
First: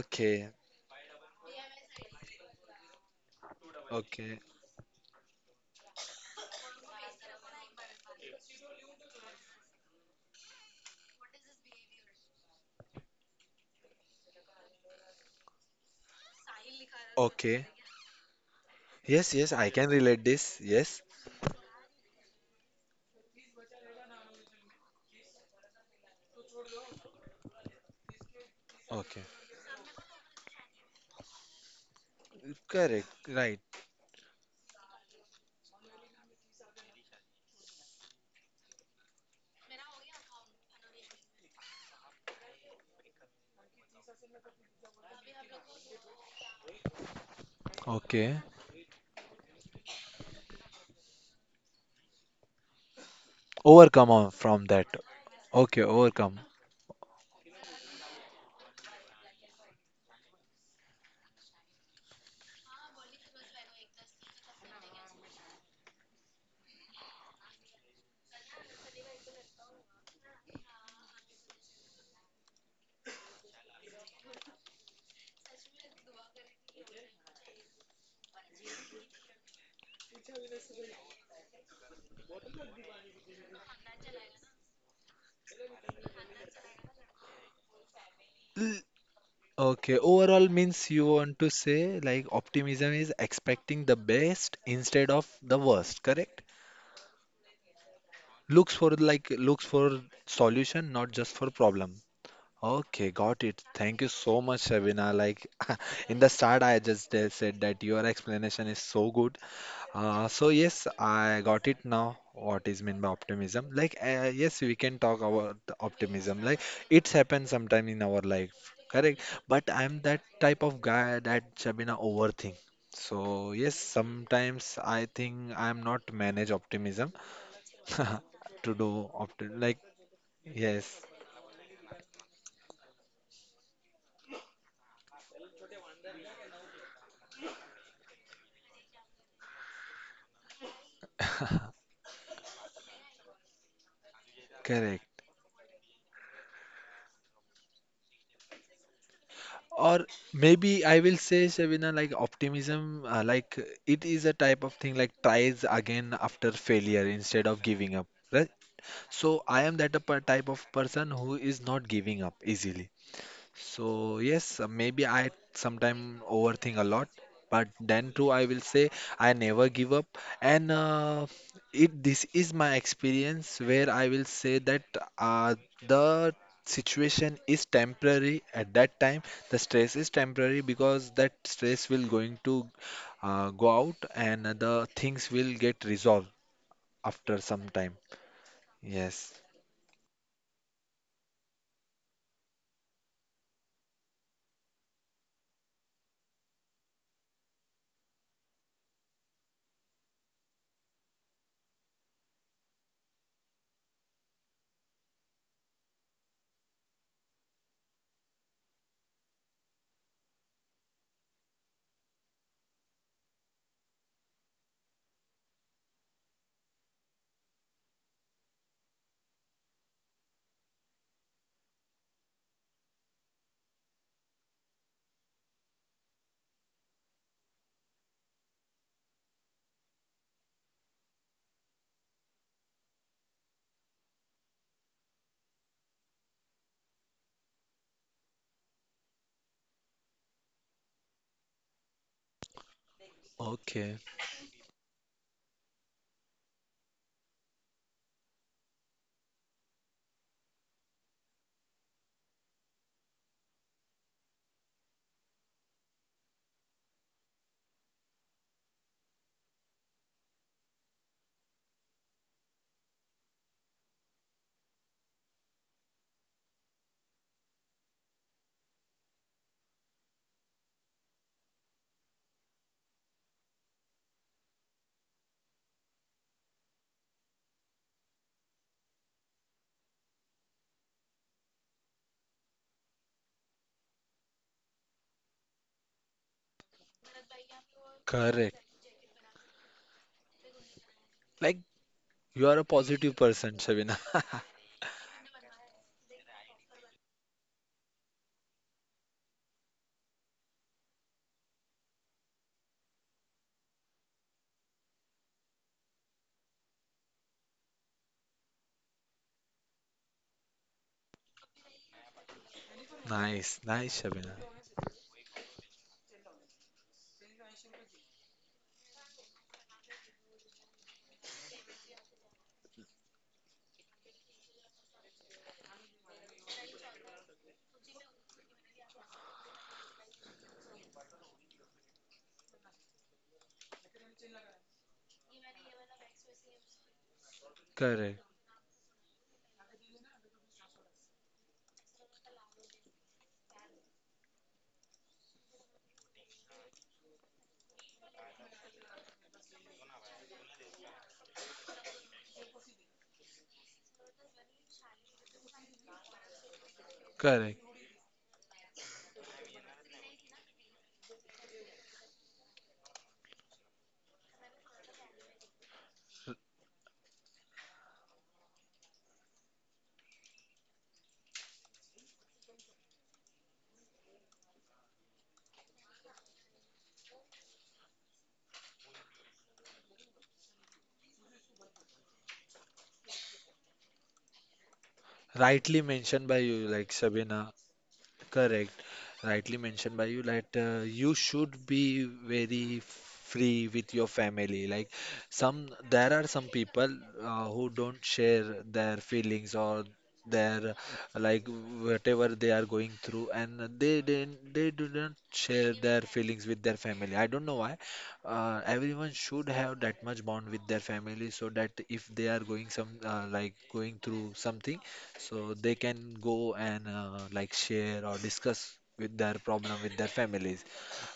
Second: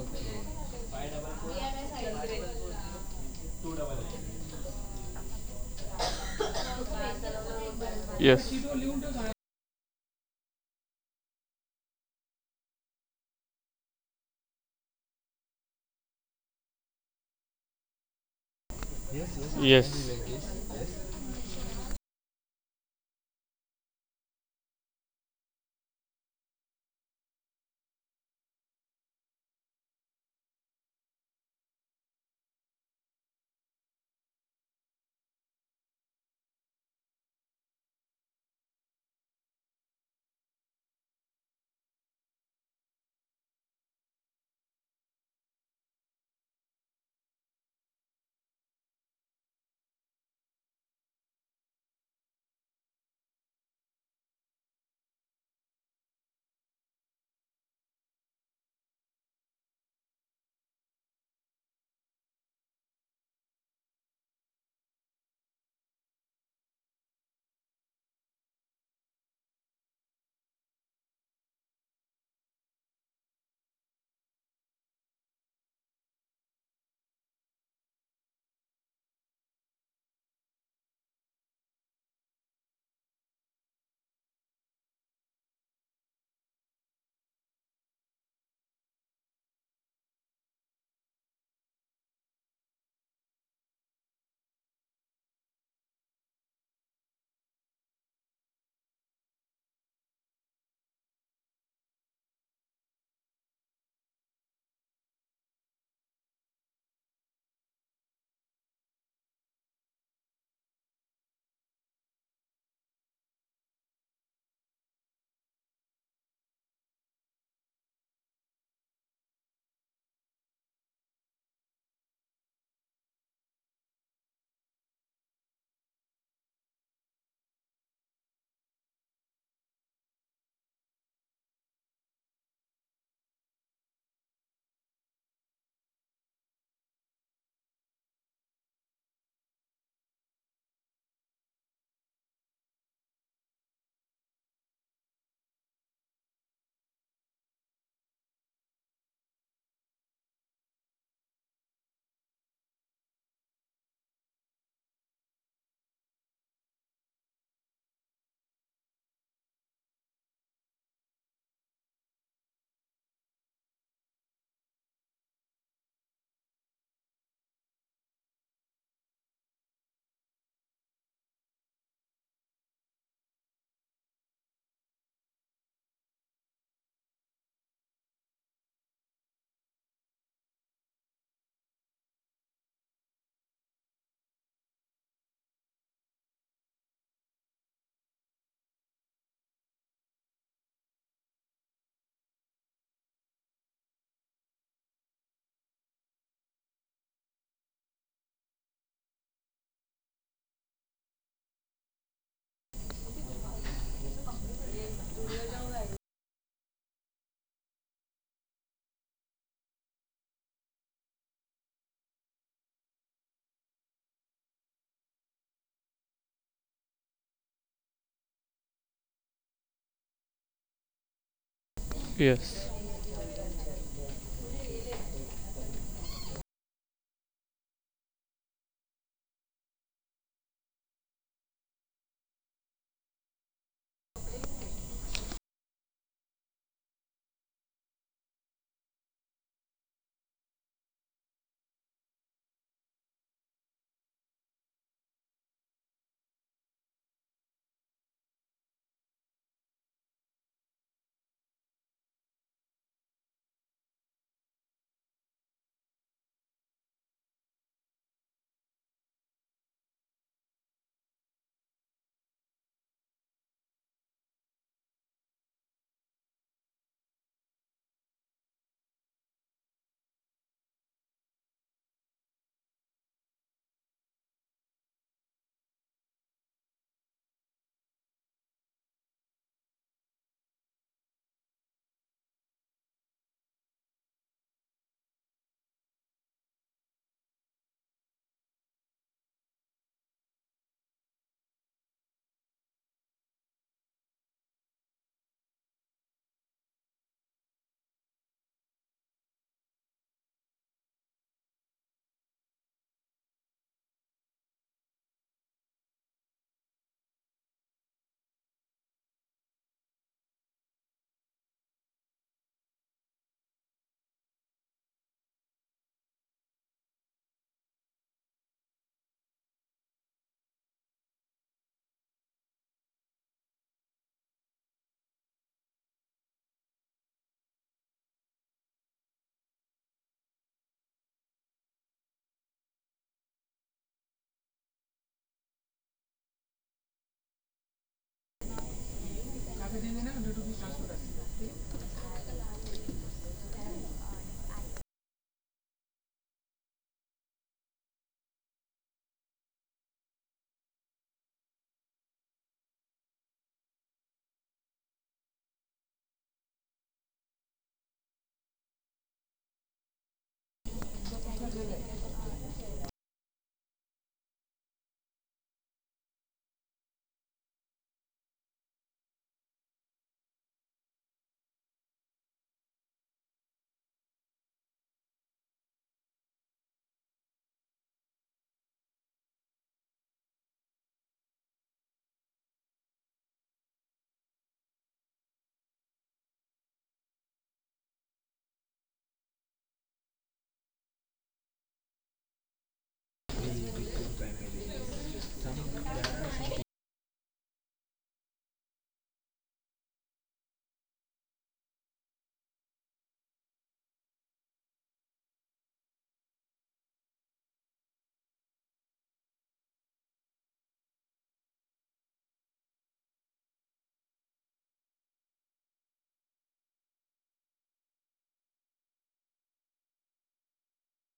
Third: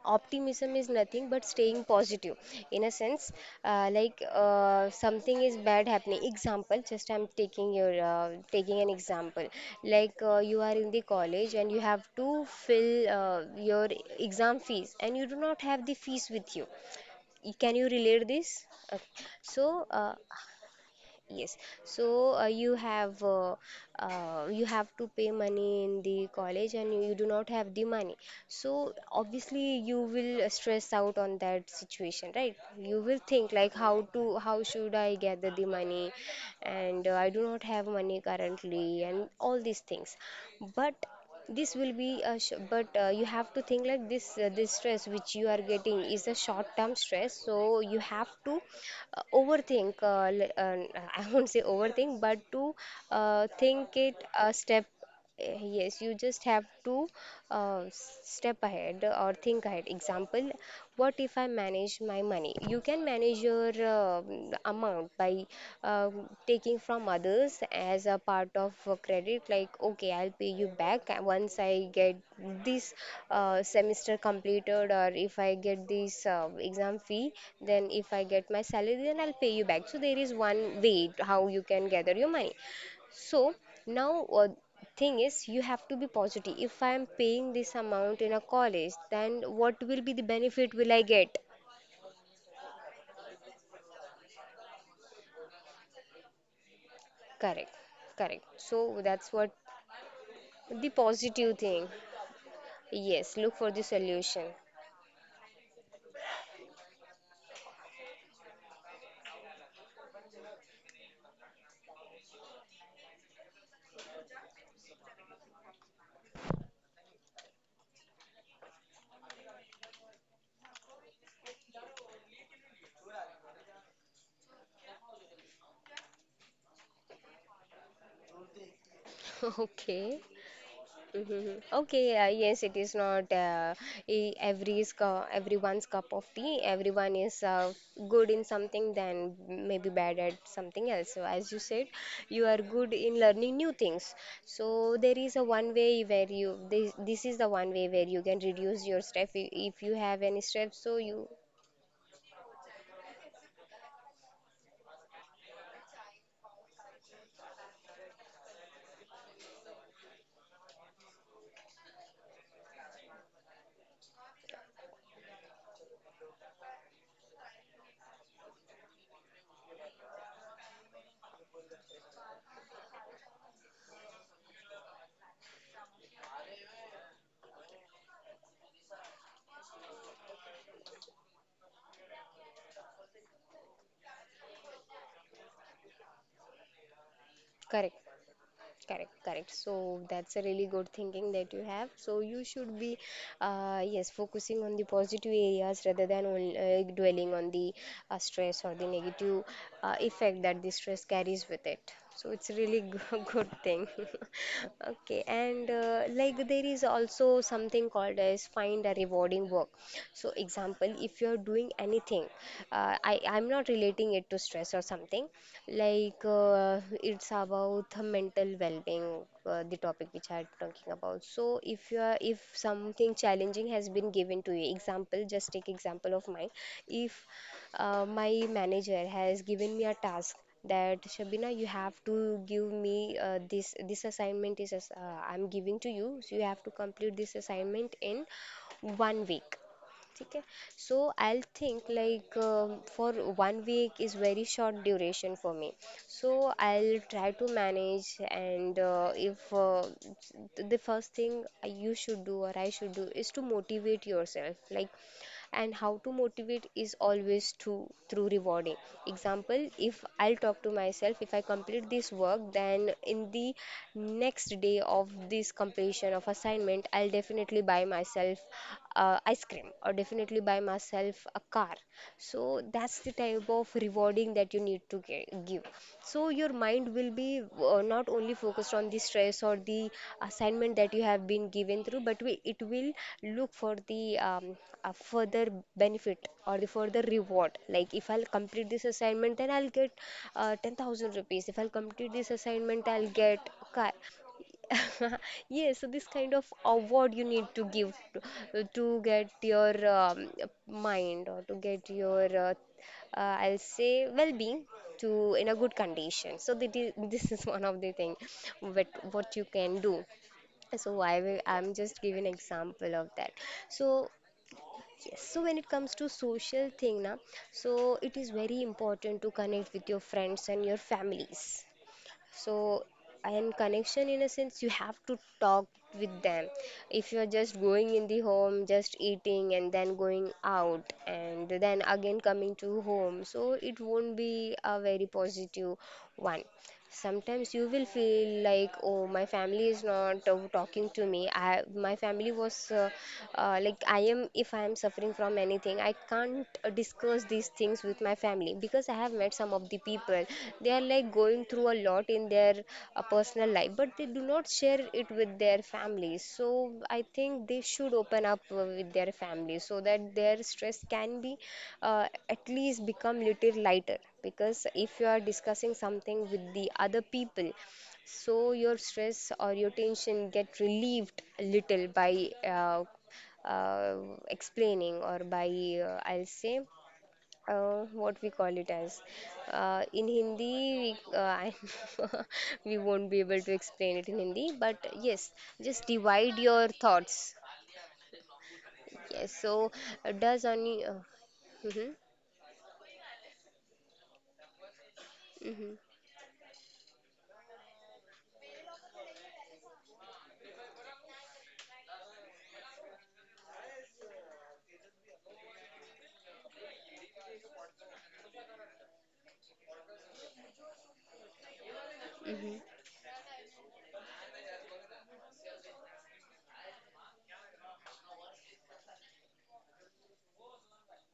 B: Okay,
A: Optimism is nothing but staying positive, in a sense.
B: okay,
A: Something is bad happening. Example, just I'm
C: Yes,
A: taking an example. Like, you are in the college and you have to fill your exam fees and you do not have the fees with you.
B: okay.
A: Can you relate this? Okay.
B: Yes, yes, I can
A: So
B: relate
C: yes,
B: this. Yes,
A: yes. So you have to pay money in the college and you do not have the money. So
B: okay,
A: obviously you will stress out on that situation, right?
B: correct,
A: You will think
B: right.
A: like how should I gather the money, and I do not have money currently and all these things. But this will be a sh- but you have to think like this, this stress which you are getting is a short term stress, so you have
B: Okay,
A: to I won't say overthink, but to think
B: overcome
A: it
B: on
A: a
B: from that.
A: step.
B: Okay,
A: Yes, you
B: overcome.
A: just have to step ahead or think ahead. Example, what if I manage my money? You can manage your amount by uh, taking from others as a part of a credit. Like, okay, I'll pay you back once I get this semester completed, or if I get this exam fee, then if I get my salary, then I'll pay you back. So, there is one way how you can gather your money. So now thing is you have to be positive. If I am paying this amount in a
B: L-
A: college, then
B: Okay,
A: what will be the
B: overall
A: benefit
B: means you
A: will I
B: want to
A: get?
B: say like optimism is expecting the best instead of the worst, correct?
A: Correct, correct.
B: Looks for,
A: So
B: like,
A: that's
B: looks
A: what
B: for solution,
A: the
B: not just for
A: positive
B: problem.
A: thing.
B: Okay, got
A: Yes,
B: it,
A: look for the
B: thank you so much,
A: solution.
B: Shabina. Like in the start I just said that your explanation is so good, so yes I got it now what is meant by optimism, like yes we can talk about the optimism, like it's happened sometime in our life, correct, but I'm that type of guy that, Shabina, overthink. So yes, sometimes I think I'm not manage optimism to do often. Like,
A: Okay.
B: yes,
A: Mhm. Okay, yes, it is not everyone's cup of tea. Everyone is good in something, then maybe bad at something else. So, as you said, you are good in learning new things. So, there
B: correct.
A: is a one way where you this is the one way where you can reduce your stress. If you
B: Or
A: have any stress,
B: maybe
A: so
B: I
A: you.
B: will say, Shavina, like optimism, like it is a type of thing like tries again after failure instead of giving up, right? So I am that type of person who is not giving up easily. So yes, maybe I sometime overthink a lot, but then too I will say I never give up. And it this is my experience where I will say that uh, the situation is temporary at that time. The stress is temporary because that stress will going to go out and the things will get resolved after some
A: Correct.
B: time.
A: Correct,
B: Yes.
A: correct. So that's a really good thinking that you have. So you should be, yes, focusing on the positive areas rather than dwelling on the stress or the negative effect that the stress carries with it. So it's really good thing. Okay, and like there is also something called as find a rewarding work. So example, if you're doing anything, I'm not relating it to stress or something. Like it's about the mental well-being, the topic which I'm talking about. So if you are, if
C: yes,
A: something challenging has been given to you, example, just take example of mine. If my manager has given me a task that Shabina, you have to give me this assignment is I'm giving to you, so you have to complete this assignment in 1 week. ठीक है. So I'll think like for one
B: Okay.
A: week is very short duration for me, so I'll try to manage. And if th- the first thing you should do or I should do is to motivate yourself, like, and how to motivate is always to through rewarding. Example, if I'll talk to myself, if I complete this work, then in the next day of this completion of assignment, I'll definitely buy myself ice cream, or definitely buy myself a car. So that's the type of rewarding that you need to give. So your mind will be not only focused on the stress or the assignment that you have been given through, but it will look for the a further benefit or the further reward. Like if I'll
B: Correct.
A: complete this assignment, then I'll get 10,000 rupees. If
B: Like
A: I'll complete this
B: you are a
A: assignment, I'll
B: positive
A: get
B: person,
A: a car.
B: Shabina.
A: Yes, so this kind of award you need to give to get your mind, or to get your, I'll say, well-being to in a good condition. So that is, this is one of the thing what you can do. So I'm just giving example of that.
B: Nice, nice,
A: So
B: Shabina.
A: yes, so when it comes to social thing, na, so it is very important to connect with your friends and your families. So and connection in a sense, you have to talk with them. If you're just going in the home just eating and then going out and then again coming to home, so it won't be a very positive one. Sometimes you will
B: Correct,
A: feel like, oh, my family is not talking to me, I my family was like, I am, if I am suffering from anything, I can't discuss these things with my family, because I have met some of the people. They are like going through a lot in their personal life, but they do not share it with their families. So I think
B: correct.
A: they should open up with their families so that their stress can be at least become little lighter. Because if you are discussing something with the other people, so your stress or your tension get relieved a little by uh, explaining, or by I'll say what we call it as. In Hindi, we, I we won't be able to explain it in Hindi, but yes,
B: Rightly
A: just
B: mentioned by
A: divide
B: you,
A: your
B: like,
A: thoughts.
B: Shabina. Correct.
A: Yes,
B: Rightly
A: so
B: mentioned by you that
A: does only.
B: you should
A: Mhm,
B: be very free with your family. Like, some,
A: mhm.
B: there are some people who don't share their feelings or their, like, whatever they are going through, and they do not share their feelings with their family. I don't know why. Everyone should have that much bond with their family so that if they are going some like going through something, so they can go and like share or discuss with their problem with their families.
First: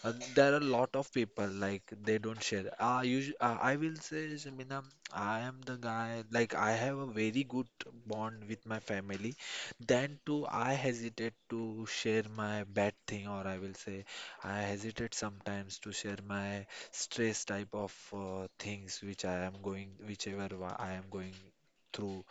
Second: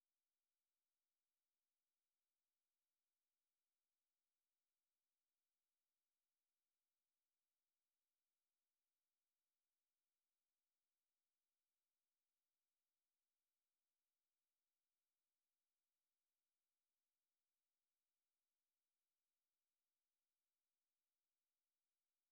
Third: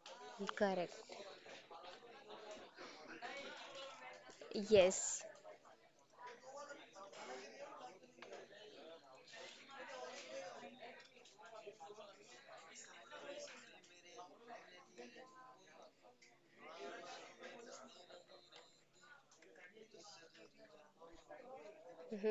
B: Uh, there are a lot
A: Correct.
B: of people like they don't share. I usually, I will say, Shamina,
A: Yes.
B: I am the guy. Like I have a very good bond with my family. Then too, I hesitate to share my bad thing, or I will say, I hesitate sometimes to share my stress type of things which I am going, I am going through,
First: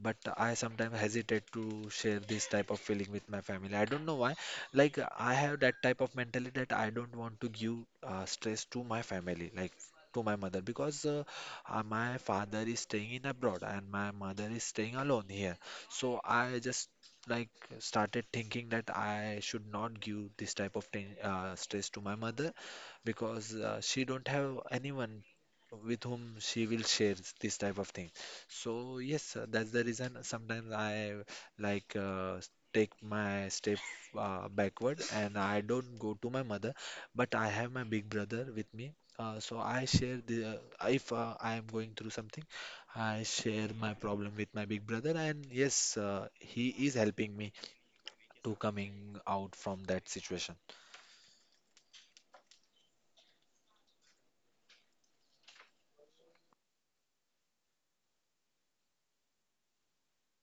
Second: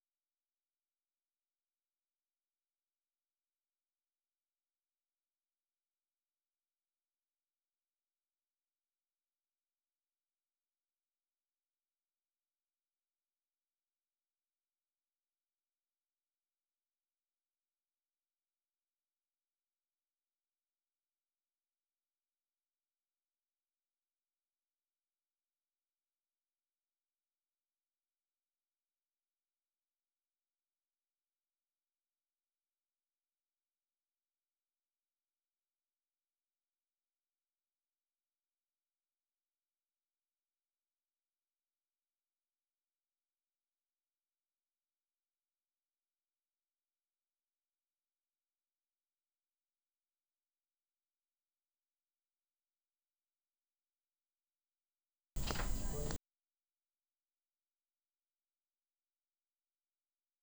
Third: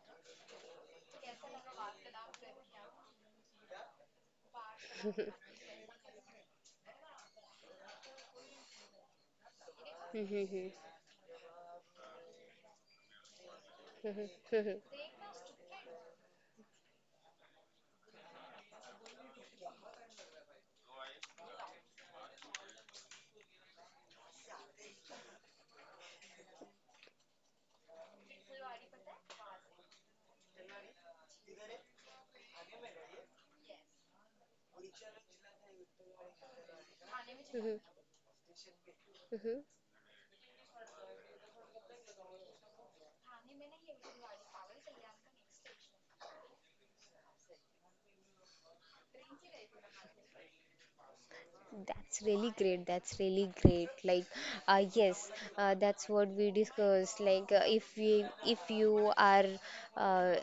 B: but I sometimes hesitate to share this type of feeling with my family. I don't know why, like I have that type of mentality that I don't want to give stress to my family, like to my mother, because my father is staying in abroad and my mother is staying alone here. So I just, like, started thinking that I should not give this type of thing, stress to my mother because she don't have anyone with whom she will share this type of thing. So yes, that's the reason sometimes I, like uh, take my step backward, and I don't go to my mother, but I have my big brother with me. So I share the, uh, if I am going through something, I share my problem with my big brother, and yes, he is helping me to coming out from that situation.
A: That's really great. That's really great. Like, yes, that's what we discussed. Like, if we, if you are uh,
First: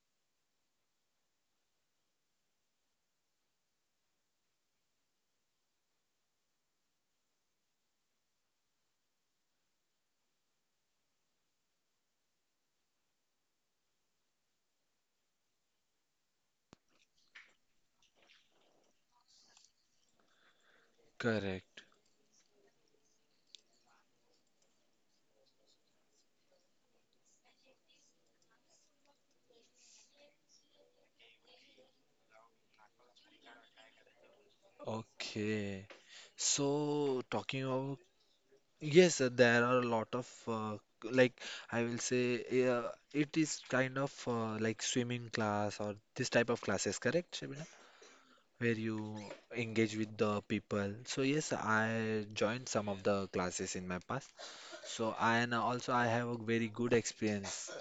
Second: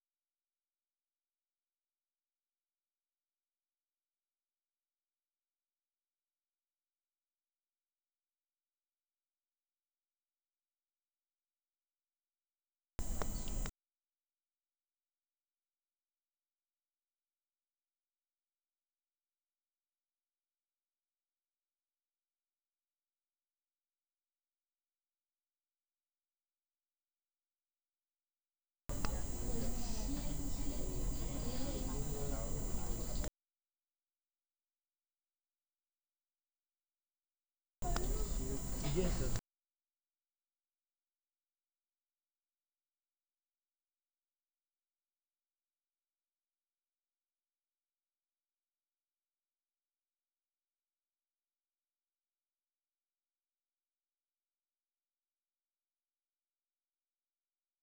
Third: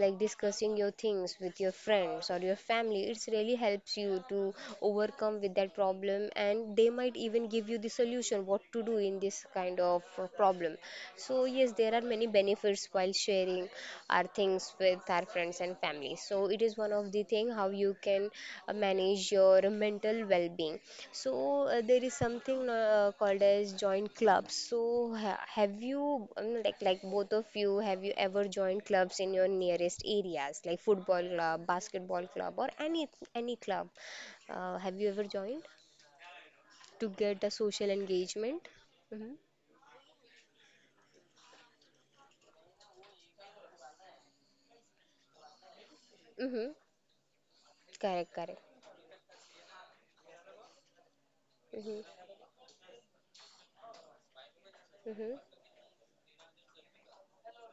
A: like discussing your things with your friends or your family, it's really helps you to overcome with that problem, and they might even give you the solution what to do in this kind of problem. So yes, there are many benefits while sharing our things with our friends and family. So it is one of the thing how you can manage your mental well-being. So
B: Correct.
A: there is something called as joint clubs. So ha have you both of you, have you ever joined clubs in your nearest areas, like football club, basketball club, or any club? Have you ever joined
B: Okay.
A: to
B: So
A: get a
B: talking
A: social
B: about,
A: engagement?
B: yes,
A: Mm-hmm.
B: there are a lot of like I will say, yeah, it is kind of like swimming class or this type of
A: Mm-hmm.
B: classes, correct,
A: Correct, correct.
B: where you engage with the people. So yes, I
A: Mm-hmm.
B: joined some of the classes in my past. So
A: Mm-hmm.
B: and also I have a very good experience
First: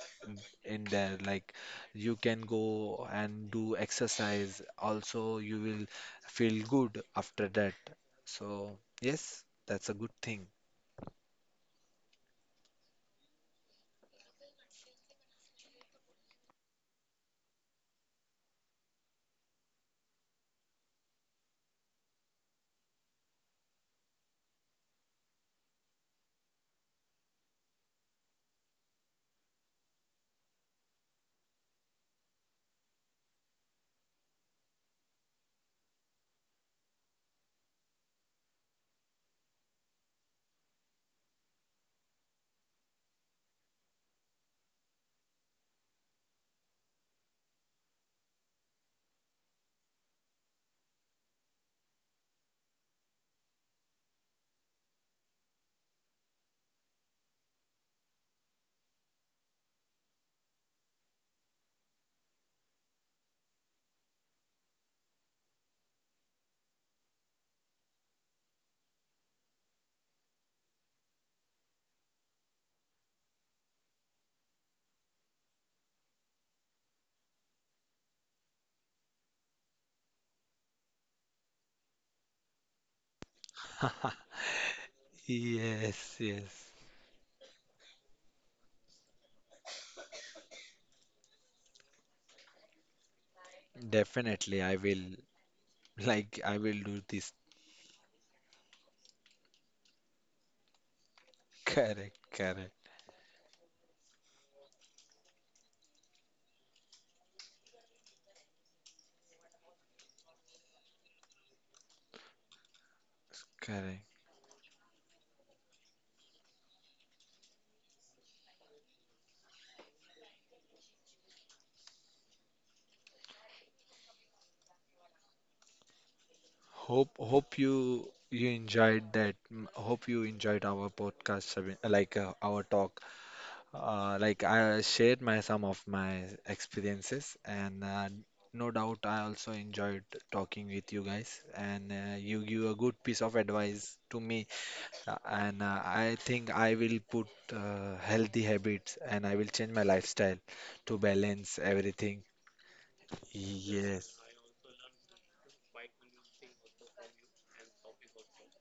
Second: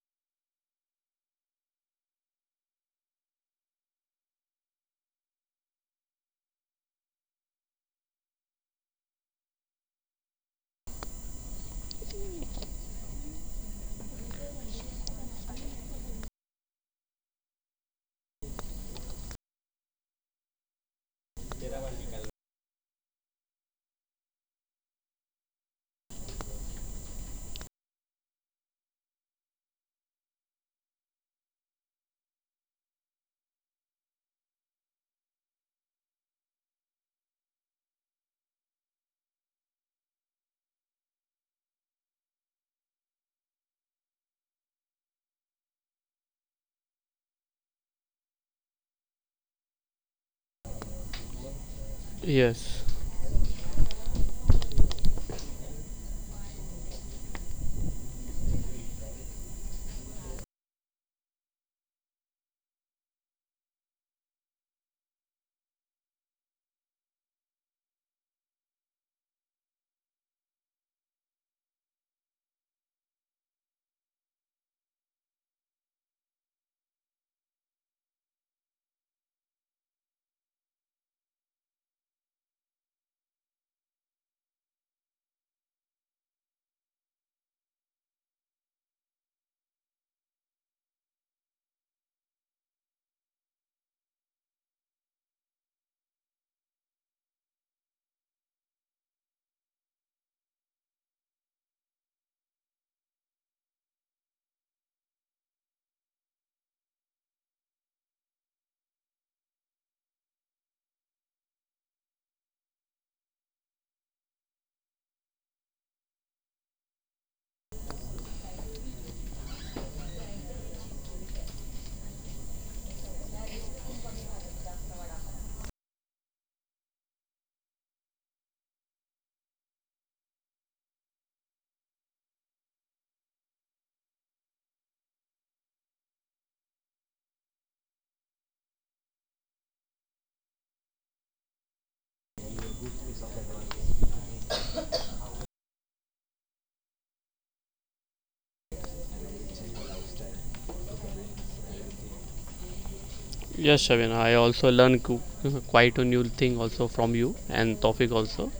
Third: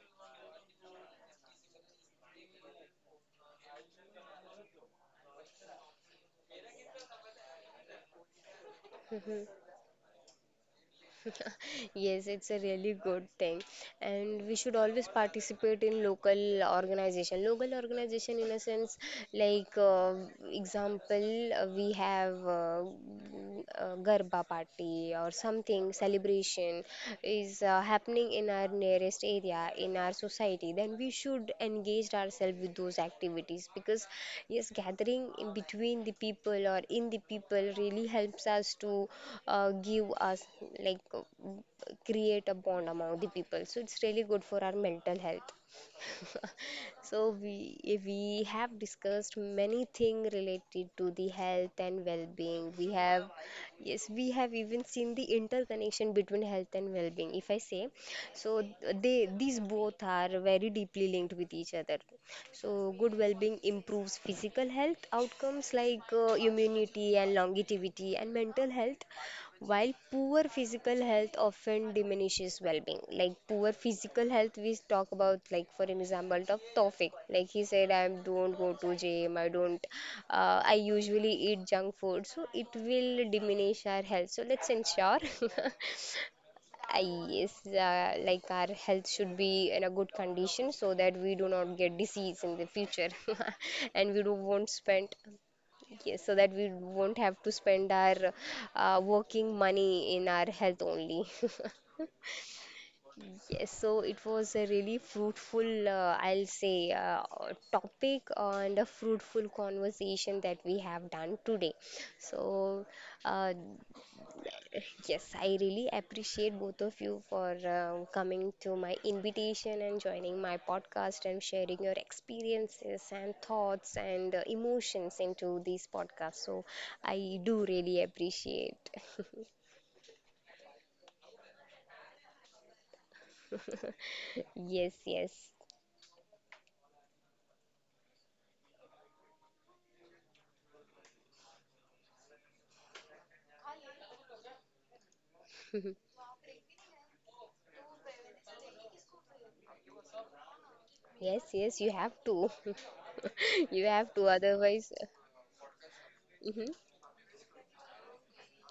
B: in there. Like you can go and do exercise. Also, you will feel good after that. So yes,
A: Mm-hmm.
B: that's a good thing.
A: Yes, it's a really good thing, and we should always participate in local organization. Local organization, in a sense, like example, we have Garba party or something celebration is happening in our nearest area, in our society, then we should engage ourselves with those activities, because yes, gathering in between the people or in the people really helps us to give us like create a bond among the people. So it's really good for our mental health. So we have discussed many things related to the health and well-being. We
C: yes.
A: have, yes, we have even seen the interconnection between health and well-being, if I say. So they these both are very deeply linked with each other. So good well-being improves physical health outcomes like immunity and longevity and mental health, while poor physical health often diminishes well-being. Like poor physical health, we talk about, like for an example of Tofik, like he said, I don't go to gym, I don't, I usually eat junk food, so it will diminish our health. So let's ensure,
B: Yes, yes.
A: yes, like our health should be in a good condition so that we do not get disease in the future, and we don't won't
B: Definitely, I
A: spend.
B: will.
A: Yes, so that
B: Like I
A: we
B: will do
A: won't have
B: this.
A: to spend our working money in our health only.
B: Correct, correct,
A: Yes, so it was a really fruitful, I'll say, topic and a fruitful conversation that we have done today. So, uh,
B: correct.
A: yes, I really appreciate both of you for coming to my invitation and joining my podcast and sharing your experiences and thoughts and emotions into this podcast. So,
B: Hope
A: I do
B: hope
A: really
B: you
A: appreciate.
B: enjoyed that. Mm, hope you enjoyed our podcast, Sabine, like our talk. Like I
A: Yes,
B: shared
A: yes.
B: my some of my experiences, and no doubt I also enjoyed talking with you guys. And you give a good piece of advice to me, and I think I will put healthy habits, and I will change my lifestyle to
A: Yes,
B: balance
A: yes, you have
B: everything.
A: to. You
C: Yes,
A: have to,
C: Shavina,
B: Yes,
C: I also
A: otherwise.
C: learn quite a new thing
A: Hmm.
C: also from you and Tofik also,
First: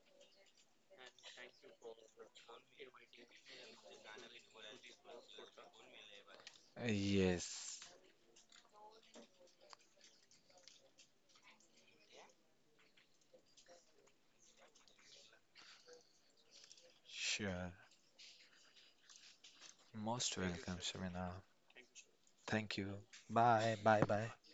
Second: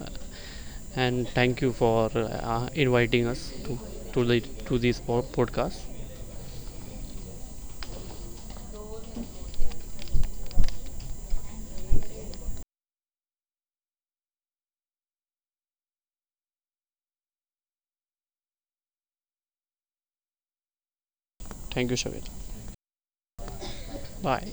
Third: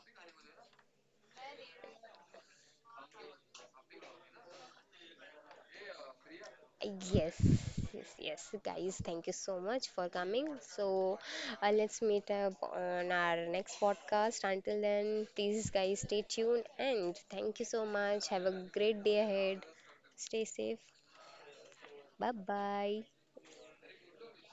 C: and thank you for inviting us to the to this podcast.
A: Yes,
B: yes,
A: yes, yes, guys, thank you so much for coming. So, let's meet up on our next podcast. Until then, please, guys, stay tuned and thank you
B: sure.
A: so much. Have a great day ahead.
B: Most
A: Stay
B: welcome,
A: safe.
B: Shabina.
C: Thank you Shabir.
A: Bye
B: Thank you.
A: bye.
B: Bye. Bye. Bye.
C: Bye.